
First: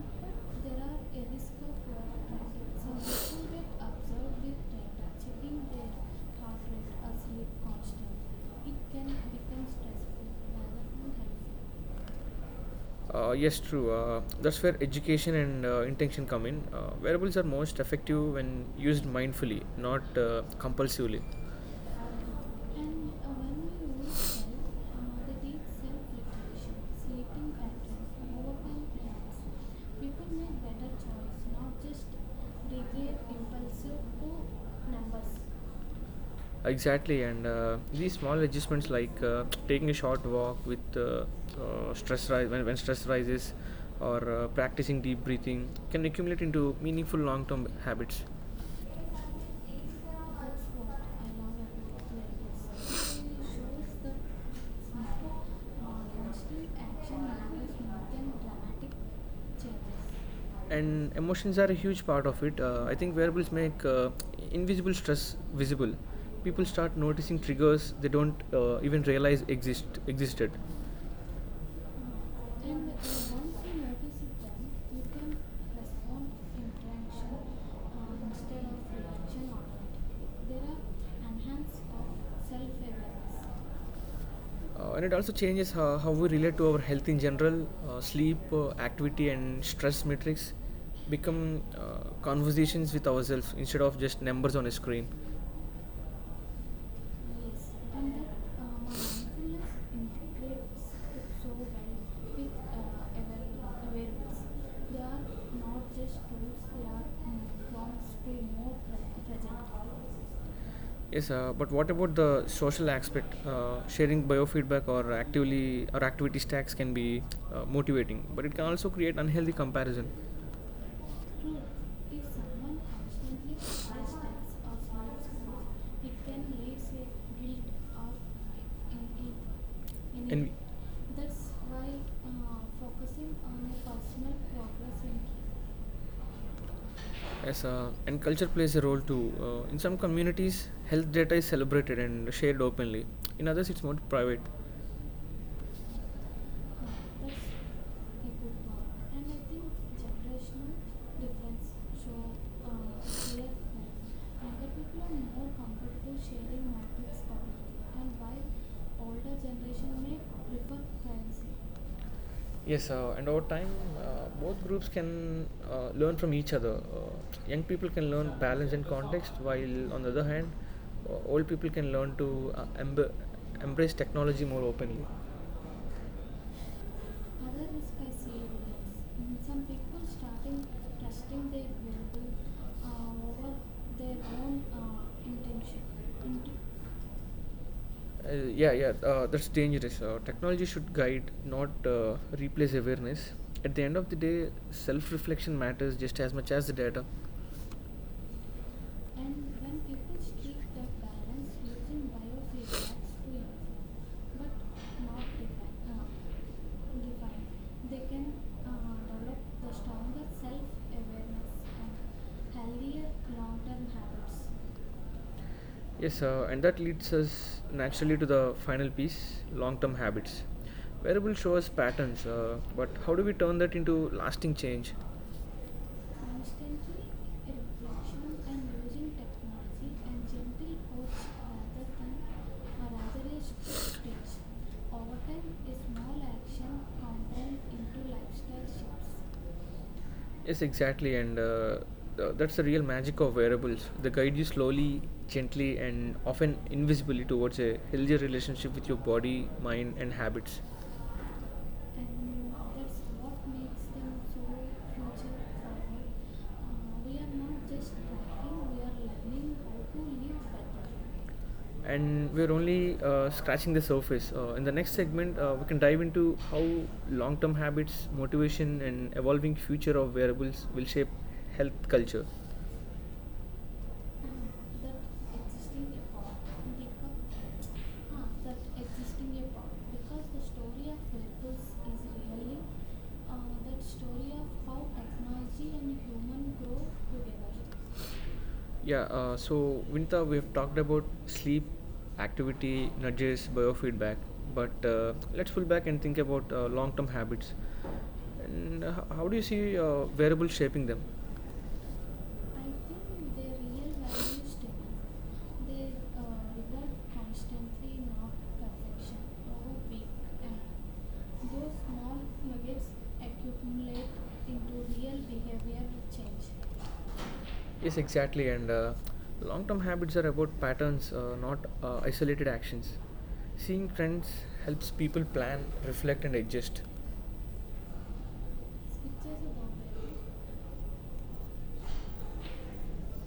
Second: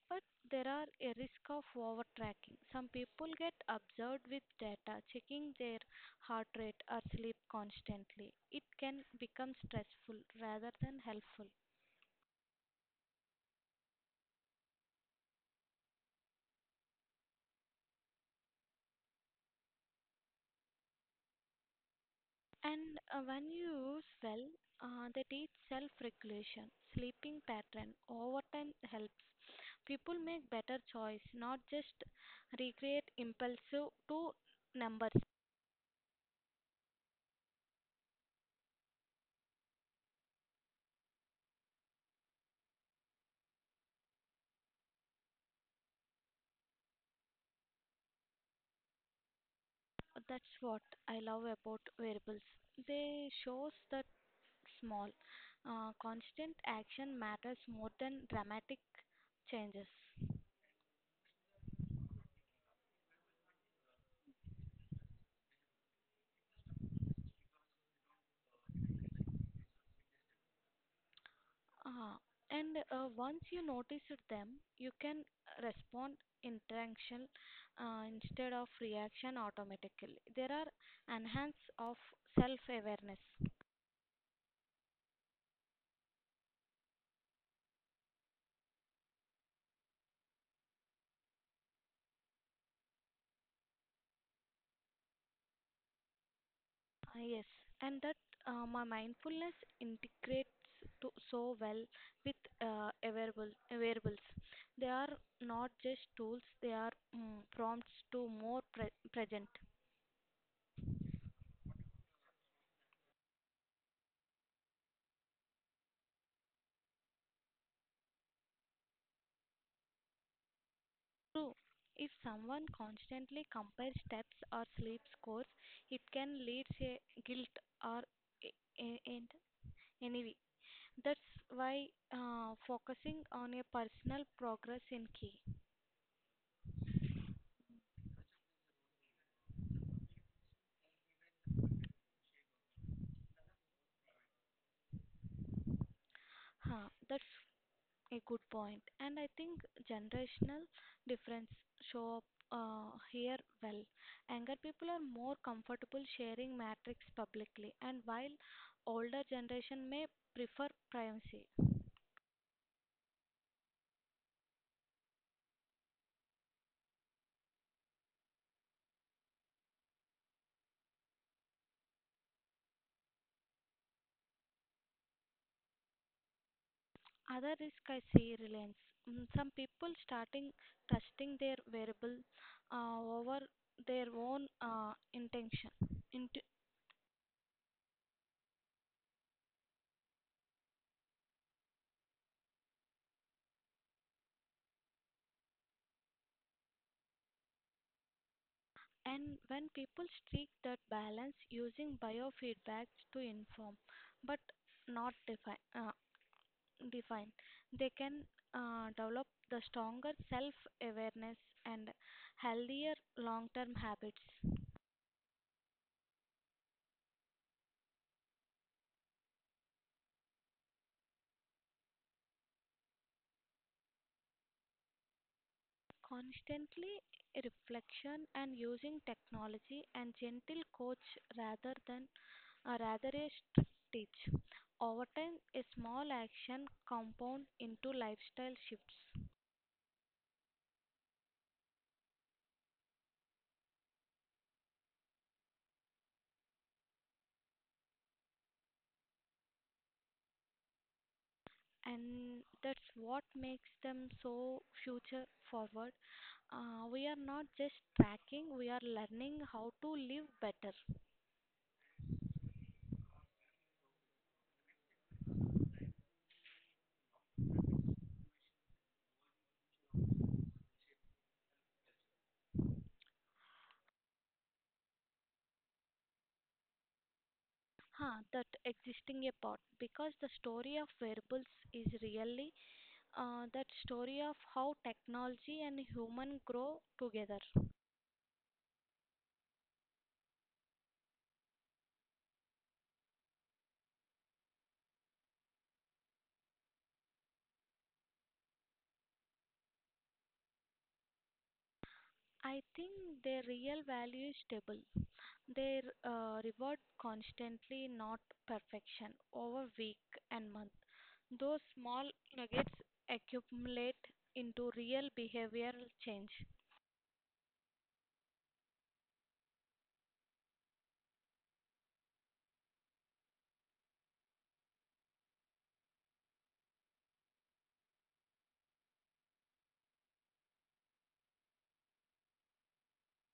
Speaker 1: But
Speaker 2: But
Speaker 1: there
Speaker 2: there
Speaker 1: are a
Speaker 2: are
Speaker 1: risk
Speaker 2: risks
Speaker 1: of
Speaker 2: for
Speaker 1: overtracking.
Speaker 2: tracking.
Speaker 1: Some
Speaker 2: Some
Speaker 1: people
Speaker 2: people
Speaker 1: get
Speaker 2: get
Speaker 1: absorbed
Speaker 2: observed
Speaker 1: with
Speaker 2: with
Speaker 1: data,
Speaker 2: data,
Speaker 1: checking
Speaker 2: checking
Speaker 1: their
Speaker 2: their
Speaker 1: heart
Speaker 2: heart
Speaker 1: rate
Speaker 2: rate
Speaker 1: or
Speaker 2: or
Speaker 1: sleep
Speaker 2: sleep constantly.
Speaker 1: constantly. It
Speaker 2: It
Speaker 1: can
Speaker 2: can
Speaker 1: become
Speaker 2: become
Speaker 1: stressful
Speaker 2: stressful
Speaker 1: rather
Speaker 2: rather
Speaker 1: than
Speaker 2: than helpful.
Speaker 1: helpful.
Speaker 2: Yes, true. That's where education and intention come in. Wearables are most effective when used mindfully, not compulsively.
Speaker 1: And
Speaker 2: And when
Speaker 1: when
Speaker 2: we
Speaker 1: you use
Speaker 2: use
Speaker 1: well,
Speaker 2: self,
Speaker 1: they
Speaker 2: they
Speaker 1: teach
Speaker 2: teach
Speaker 1: self
Speaker 2: self
Speaker 1: regulation,
Speaker 2: regulation,
Speaker 1: sleeping
Speaker 2: sleeping
Speaker 1: pattern.
Speaker 2: patterns,
Speaker 1: Over time
Speaker 2: overtime
Speaker 1: helps.
Speaker 2: plans.
Speaker 1: People
Speaker 2: People
Speaker 1: make
Speaker 2: make
Speaker 1: better
Speaker 2: better
Speaker 1: choice,
Speaker 2: choice,
Speaker 1: not
Speaker 2: not
Speaker 1: just
Speaker 2: just
Speaker 1: recreate
Speaker 2: regret
Speaker 1: impulsive
Speaker 2: impulsive to
Speaker 1: to numbers.
Speaker 2: numbers. Exactly, and these small adjustments like taking a short walk with uh, when stress rises or practicing deep breathing can accumulate into meaningful long term habits.
Speaker 1: That's what I love about variables. They shows that small, constant action matters more than dramatic changes.
Speaker 2: And emotions are a huge part of it. I think wearables make invisible stress visible. People start noticing triggers they don't even realize existed. And
Speaker 1: Ah, and once
Speaker 2: once
Speaker 1: you
Speaker 2: you
Speaker 1: notice
Speaker 2: notice it,
Speaker 1: them,
Speaker 2: then
Speaker 1: you
Speaker 2: you
Speaker 1: can
Speaker 2: can
Speaker 1: respond
Speaker 2: respond to
Speaker 1: interaction
Speaker 2: interaction
Speaker 1: instead
Speaker 2: instead
Speaker 1: of
Speaker 2: of
Speaker 1: reaction
Speaker 2: reaction
Speaker 1: automatically. There
Speaker 2: automatically
Speaker 1: are
Speaker 2: and
Speaker 1: enhance
Speaker 2: hence
Speaker 1: of
Speaker 2: of
Speaker 1: self awareness.
Speaker 2: self-awareness. And it also changes how we relate to our health in general. Sleep, activity, and stress metrics become conversations with ourselves instead of just numbers on a screen.
Speaker 1: Ah, yes,
Speaker 2: Yes,
Speaker 1: and
Speaker 2: and
Speaker 1: that
Speaker 2: that
Speaker 1: my mindfulness
Speaker 2: mindfulness
Speaker 1: integrates
Speaker 2: integrates
Speaker 1: to,
Speaker 2: it so
Speaker 1: so well
Speaker 2: well
Speaker 1: with
Speaker 2: with
Speaker 1: wearables.
Speaker 2: awareness.
Speaker 1: They
Speaker 2: They
Speaker 1: are
Speaker 2: are
Speaker 1: not
Speaker 2: not
Speaker 1: just
Speaker 2: just
Speaker 1: tools;
Speaker 2: tools,
Speaker 1: they
Speaker 2: they
Speaker 1: are
Speaker 2: are um,
Speaker 1: prompts
Speaker 2: prompts
Speaker 1: to
Speaker 2: to be
Speaker 1: more
Speaker 2: more
Speaker 1: present.
Speaker 2: present. Yes, but what about the social aspect? Sharing biofeedback or actively or activity stacks can be motivating, but it can also create unhealthy comparison.
Speaker 1: True,
Speaker 2: True,
Speaker 1: if
Speaker 2: if
Speaker 1: someone
Speaker 2: someone
Speaker 1: constantly
Speaker 2: constantly
Speaker 1: compares steps
Speaker 2: understands
Speaker 1: or
Speaker 2: or
Speaker 1: sleep
Speaker 2: follows
Speaker 1: scores,
Speaker 2: rules,
Speaker 1: it
Speaker 2: it
Speaker 1: can
Speaker 2: can
Speaker 1: lead
Speaker 2: lead
Speaker 1: to
Speaker 2: to
Speaker 1: guilt
Speaker 2: guilt
Speaker 1: or
Speaker 2: or
Speaker 1: a-
Speaker 2: in,
Speaker 1: and
Speaker 2: in, and
Speaker 1: anyway.
Speaker 2: envy.
Speaker 1: That's
Speaker 2: That's
Speaker 1: why
Speaker 2: why
Speaker 1: focusing
Speaker 2: focusing
Speaker 1: on
Speaker 2: on
Speaker 1: a
Speaker 2: a
Speaker 1: personal
Speaker 2: personal
Speaker 1: progress
Speaker 2: progress
Speaker 1: in
Speaker 2: in
Speaker 1: key.
Speaker 2: yes, and culture plays a role too. In some communities, health data is celebrated and shared openly. In others, it's more private.
Speaker 1: Huh, that's
Speaker 2: That's
Speaker 1: a
Speaker 2: a
Speaker 1: good
Speaker 2: good
Speaker 1: point.
Speaker 2: one.
Speaker 1: And
Speaker 2: And
Speaker 1: I
Speaker 2: I
Speaker 1: think
Speaker 2: think
Speaker 1: generational
Speaker 2: generational
Speaker 1: difference
Speaker 2: difference. So
Speaker 1: show up here
Speaker 2: here
Speaker 1: well. Younger
Speaker 2: younger
Speaker 1: people are
Speaker 2: people are
Speaker 1: more
Speaker 2: more
Speaker 1: comfortable
Speaker 2: comfortable
Speaker 1: sharing
Speaker 2: sharing
Speaker 1: metrics
Speaker 2: markets
Speaker 1: publicly,
Speaker 2: publicly,
Speaker 1: and
Speaker 2: and
Speaker 1: while
Speaker 2: while
Speaker 1: older
Speaker 2: the
Speaker 1: generation
Speaker 2: generation
Speaker 1: may
Speaker 2: may
Speaker 1: prefer
Speaker 2: prefer
Speaker 1: privacy.
Speaker 2: privacy. Yes, and over time, both groups can learn from each other. Young people can learn balance and context, while on the other hand, old people can learn to embrace technology more openly.
Speaker 1: Other
Speaker 2: Other
Speaker 1: risk I
Speaker 2: risk I
Speaker 1: see
Speaker 2: see in
Speaker 1: Reliance.
Speaker 2: this. Mm,
Speaker 1: Some
Speaker 2: some
Speaker 1: people
Speaker 2: people
Speaker 1: starting
Speaker 2: starting
Speaker 1: trusting
Speaker 2: trusting
Speaker 1: their
Speaker 2: their
Speaker 1: wearable
Speaker 2: people
Speaker 1: over
Speaker 2: over
Speaker 1: their
Speaker 2: their
Speaker 1: own
Speaker 2: own
Speaker 1: intention.
Speaker 2: intention.
Speaker 1: Into,
Speaker 2: Int- yeah, that's dangerous. Technology should guide, not replace awareness. At the end of the day, self reflection matters just as much as the data.
Speaker 1: and
Speaker 2: And
Speaker 1: when
Speaker 2: when
Speaker 1: people
Speaker 2: people
Speaker 1: seek
Speaker 2: strike
Speaker 1: that
Speaker 2: that
Speaker 1: balance
Speaker 2: balance
Speaker 1: using
Speaker 2: using
Speaker 1: biofeedback
Speaker 2: biofeedbacks
Speaker 1: to
Speaker 2: to
Speaker 1: inform, but
Speaker 2: improve but
Speaker 1: not
Speaker 2: not
Speaker 1: define,
Speaker 2: define,
Speaker 1: define,
Speaker 2: define.
Speaker 1: they
Speaker 2: They
Speaker 1: can
Speaker 2: can
Speaker 1: develop
Speaker 2: develop
Speaker 1: the
Speaker 2: the
Speaker 1: stronger
Speaker 2: stronger
Speaker 1: self-awareness
Speaker 2: self-awareness
Speaker 1: and
Speaker 2: and
Speaker 1: healthier
Speaker 2: healthier
Speaker 1: long-term
Speaker 2: long-term habits.
Speaker 1: habits.
Speaker 2: Yes, and that leads us naturally to the final piece long term habits. Wearable show us patterns, but how do we turn that into lasting change?
Speaker 1: Constantly
Speaker 2: Constantly a
Speaker 1: reflection
Speaker 2: reflection
Speaker 1: and
Speaker 2: and
Speaker 1: using
Speaker 2: using
Speaker 1: technology
Speaker 2: technology
Speaker 1: and
Speaker 2: and
Speaker 1: gentle
Speaker 2: gentle
Speaker 1: coach
Speaker 2: coach
Speaker 1: rather
Speaker 2: rather
Speaker 1: than
Speaker 2: than or
Speaker 1: rather a
Speaker 2: rather a
Speaker 1: strict
Speaker 2: strict
Speaker 1: teach.
Speaker 2: teach.
Speaker 1: Over
Speaker 2: Over
Speaker 1: time,
Speaker 2: time,
Speaker 1: a
Speaker 2: a
Speaker 1: small
Speaker 2: small
Speaker 1: action
Speaker 2: action
Speaker 1: compound
Speaker 2: compound
Speaker 1: into
Speaker 2: into
Speaker 1: lifestyle
Speaker 2: lifestyle
Speaker 1: shifts,
Speaker 2: shifts. Yes, exactly, and that's the real magic of wearables. They guide you slowly, gently, and often invisibly towards a healthier relationship with your body, mind, and habits.
Speaker 1: and
Speaker 2: And
Speaker 1: that's
Speaker 2: that's
Speaker 1: what
Speaker 2: what
Speaker 1: makes
Speaker 2: makes
Speaker 1: them
Speaker 2: them so
Speaker 1: so future
Speaker 2: future
Speaker 1: forward.
Speaker 2: forward.
Speaker 1: We are
Speaker 2: We are
Speaker 1: not just
Speaker 2: not just
Speaker 1: tracking; we
Speaker 2: tracking,
Speaker 1: are
Speaker 2: we are
Speaker 1: learning
Speaker 2: learning
Speaker 1: how
Speaker 2: how
Speaker 1: to
Speaker 2: to
Speaker 1: live
Speaker 2: live
Speaker 1: better.
Speaker 2: better. And we're only scratching the surface. In the next segment, we can dive into how long term habits, motivation, and evolving future of wearables will shape health culture that existing epoch because
Speaker 1: Huh,
Speaker 2: ah,
Speaker 1: that
Speaker 2: that
Speaker 1: existing a
Speaker 2: existing
Speaker 1: part
Speaker 2: epoch
Speaker 1: because the
Speaker 2: because the
Speaker 1: story of
Speaker 2: story of
Speaker 1: variables
Speaker 2: Hercules
Speaker 1: is
Speaker 2: is
Speaker 1: really
Speaker 2: really
Speaker 1: that
Speaker 2: that
Speaker 1: story
Speaker 2: story
Speaker 1: of
Speaker 2: of
Speaker 1: how
Speaker 2: how
Speaker 1: technology
Speaker 2: technology
Speaker 1: and
Speaker 2: and
Speaker 1: human
Speaker 2: human
Speaker 1: grow
Speaker 2: grow
Speaker 1: together.
Speaker 2: together. Yeah, so Vinita, we've talked about sleep, activity, nudges, biofeedback, but let's pull back and think about long term habits. And how do you see variables shaping them?
Speaker 1: I
Speaker 2: I
Speaker 1: think
Speaker 2: think
Speaker 1: their
Speaker 2: their
Speaker 1: real
Speaker 2: real
Speaker 1: value is
Speaker 2: value is
Speaker 1: stable.
Speaker 2: different.
Speaker 1: They
Speaker 2: They
Speaker 1: reward
Speaker 2: however,
Speaker 1: constantly
Speaker 2: constantly
Speaker 1: not
Speaker 2: not
Speaker 1: perfection
Speaker 2: perfection
Speaker 1: over
Speaker 2: over
Speaker 1: week
Speaker 2: week
Speaker 1: and month.
Speaker 2: and
Speaker 1: Those
Speaker 2: those
Speaker 1: small
Speaker 2: small
Speaker 1: nuggets
Speaker 2: nuggets
Speaker 1: accumulate
Speaker 2: accumulate
Speaker 1: into
Speaker 2: into
Speaker 1: real
Speaker 2: real
Speaker 1: behavioral
Speaker 2: behavior
Speaker 1: change
Speaker 2: change. Yes, exactly. And long term habits are about patterns, not isolated actions. Seeing trends helps people plan, reflect, and adjust. Switches దాటారు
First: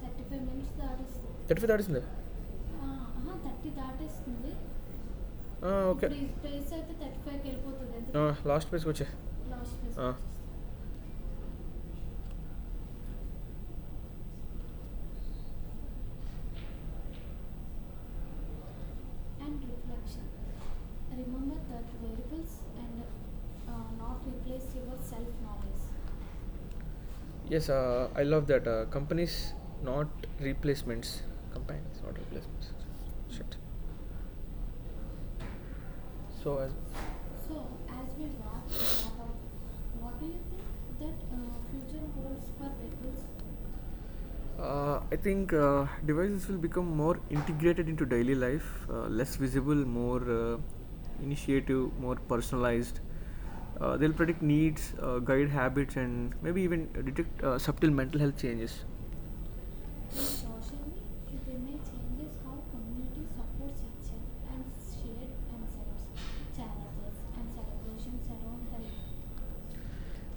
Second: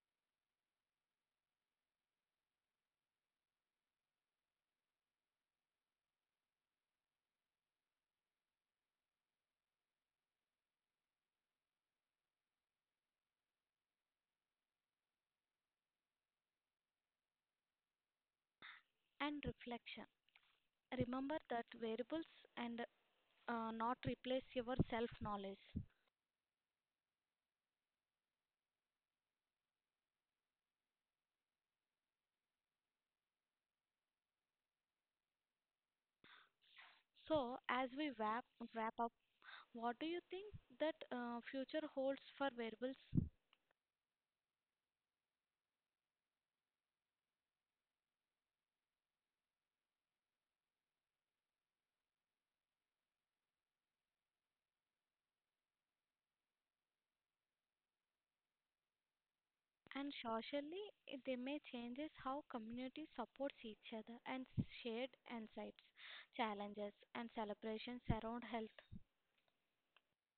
Speaker 2: thirty five minutes. Ah, that is thirty-five. Thirty. Ah, ah, 30 that is. Ah, okay. Place that the that fact help you to learn. Ah, last place, which is. Last place. Ah.
Speaker 1: and reflection. Remember that variables and not replace your self knowledge.
Speaker 2: Yes. Ah, I love that. Ah, companies not replacements. Companies not replacements. Shit. So as. So
Speaker 1: So, as
Speaker 2: what
Speaker 1: we wrap,
Speaker 2: about
Speaker 1: wrap up what do
Speaker 2: what
Speaker 1: you
Speaker 2: do you
Speaker 1: think
Speaker 2: think
Speaker 1: that
Speaker 2: that
Speaker 1: future
Speaker 2: future
Speaker 1: holds for
Speaker 2: holds for
Speaker 1: werewolves?
Speaker 2: rebels? I think devices will become more integrated into daily life, less visible, more initiative, more personalized. They'll predict needs, guide habits, and maybe even detect subtle mental health changes.
Speaker 1: And socially,
Speaker 2: Socially,
Speaker 1: they
Speaker 2: they
Speaker 1: may
Speaker 2: may
Speaker 1: changes
Speaker 2: changes
Speaker 1: how
Speaker 2: how
Speaker 1: community
Speaker 2: community
Speaker 1: supports
Speaker 2: supports
Speaker 1: each
Speaker 2: each
Speaker 1: other
Speaker 2: other
Speaker 1: and
Speaker 2: and
Speaker 1: shared
Speaker 2: shared
Speaker 1: insights,
Speaker 2: insights,
Speaker 1: challenges,
Speaker 2: challenges,
Speaker 1: and
Speaker 2: and
Speaker 1: celebrations
Speaker 2: celebrations
Speaker 1: around
Speaker 2: around
Speaker 1: health.
Speaker 2: health.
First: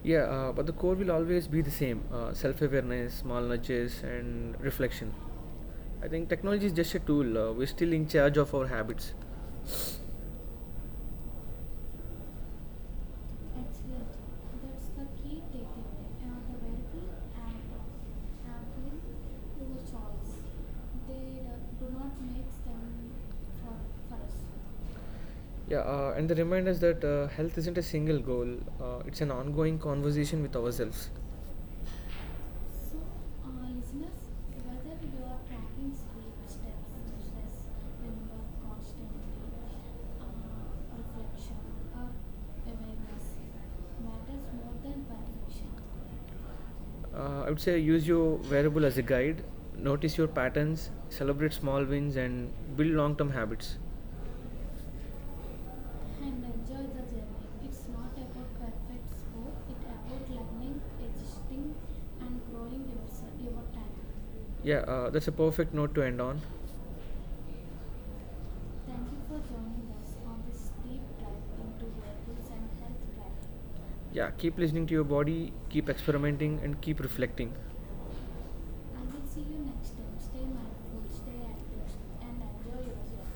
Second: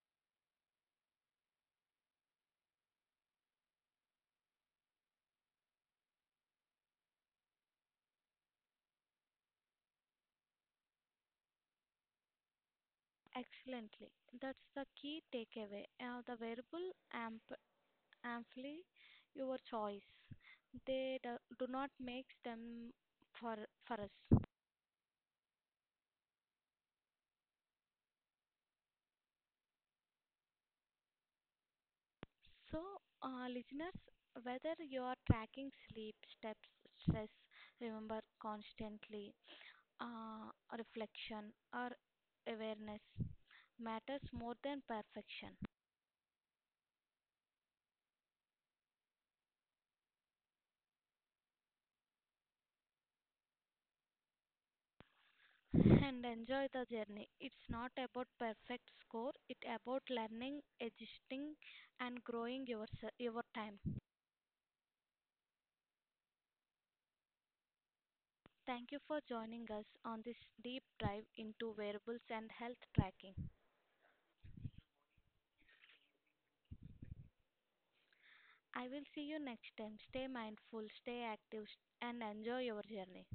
Speaker 2: Yeah, but the core will always be the same self awareness, small nudges, and reflection. I think technology is just a tool. We're still in charge of our habits.
Speaker 1: Excellently,
Speaker 2: Excellent.
Speaker 1: that's the
Speaker 2: That's the
Speaker 1: key
Speaker 2: key
Speaker 1: takeaway.
Speaker 2: takeaway.
Speaker 1: The
Speaker 2: The
Speaker 1: wearable
Speaker 2: wealthy and
Speaker 1: amply
Speaker 2: amply
Speaker 1: your
Speaker 2: poor
Speaker 1: choice.
Speaker 2: choice.
Speaker 1: They
Speaker 2: They
Speaker 1: do
Speaker 2: do
Speaker 1: not
Speaker 2: not
Speaker 1: make
Speaker 2: make
Speaker 1: them
Speaker 2: them
Speaker 1: for
Speaker 2: for,
Speaker 1: for
Speaker 2: for us.
Speaker 1: us.
Speaker 2: Yeah, and the reminder is that health isn't a single goal, it's an ongoing conversation with ourselves.
Speaker 1: So,
Speaker 2: So, uh,
Speaker 1: listeners,
Speaker 2: listeners,
Speaker 1: whether
Speaker 2: whether
Speaker 1: you are
Speaker 2: you are
Speaker 1: tracking
Speaker 2: tracking
Speaker 1: sleep,
Speaker 2: sleep
Speaker 1: steps,
Speaker 2: steps
Speaker 1: stress,
Speaker 2: such
Speaker 1: remember
Speaker 2: number, constantly,
Speaker 1: constantly, uh,
Speaker 2: uh,
Speaker 1: reflection,
Speaker 2: reflection,
Speaker 1: or
Speaker 2: or
Speaker 1: awareness
Speaker 2: awareness,
Speaker 1: matters
Speaker 2: matters
Speaker 1: more
Speaker 2: more
Speaker 1: than
Speaker 2: than
Speaker 1: perfection.
Speaker 2: perfection. I would say use your wearable as a guide, notice your patterns, celebrate small wins, and build long term habits.
Speaker 1: And
Speaker 2: And
Speaker 1: enjoy
Speaker 2: enjoy
Speaker 1: the
Speaker 2: the
Speaker 1: journey.
Speaker 2: journey.
Speaker 1: It's
Speaker 2: It's
Speaker 1: not
Speaker 2: not
Speaker 1: about
Speaker 2: about
Speaker 1: perfect
Speaker 2: perfect
Speaker 1: score.
Speaker 2: score,
Speaker 1: It's
Speaker 2: it
Speaker 1: about
Speaker 2: about
Speaker 1: learning,
Speaker 2: learning,
Speaker 1: existing,
Speaker 2: existing,
Speaker 1: and
Speaker 2: and
Speaker 1: growing
Speaker 2: growing yourself,
Speaker 1: your
Speaker 2: your
Speaker 1: time.
Speaker 2: talent. Yeah, that's a perfect note to end on.
Speaker 1: Thank you
Speaker 2: Thank you
Speaker 1: for
Speaker 2: for
Speaker 1: joining us
Speaker 2: joining us
Speaker 1: on this
Speaker 2: on this
Speaker 1: deep
Speaker 2: deep
Speaker 1: dive
Speaker 2: dive
Speaker 1: into
Speaker 2: into
Speaker 1: wearables
Speaker 2: wearables
Speaker 1: and
Speaker 2: and
Speaker 1: health
Speaker 2: health
Speaker 1: tracking.
Speaker 2: tracking. Yeah, keep listening to your body, keep experimenting, and keep reflecting.
Speaker 1: I
Speaker 2: I
Speaker 1: will see
Speaker 2: will
Speaker 1: you
Speaker 2: see you
Speaker 1: next
Speaker 2: next
Speaker 1: time.
Speaker 2: time.
Speaker 1: Stay
Speaker 2: Stay
Speaker 1: mindful,
Speaker 2: mindful,
Speaker 1: stay
Speaker 2: stay
Speaker 1: active,
Speaker 2: active,
Speaker 1: and
Speaker 2: and
Speaker 1: enjoy your
Speaker 2: enjoy
Speaker 1: journey.
Speaker 2: yourself.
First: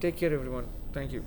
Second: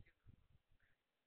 Speaker 2: Take care, everyone. Thank you.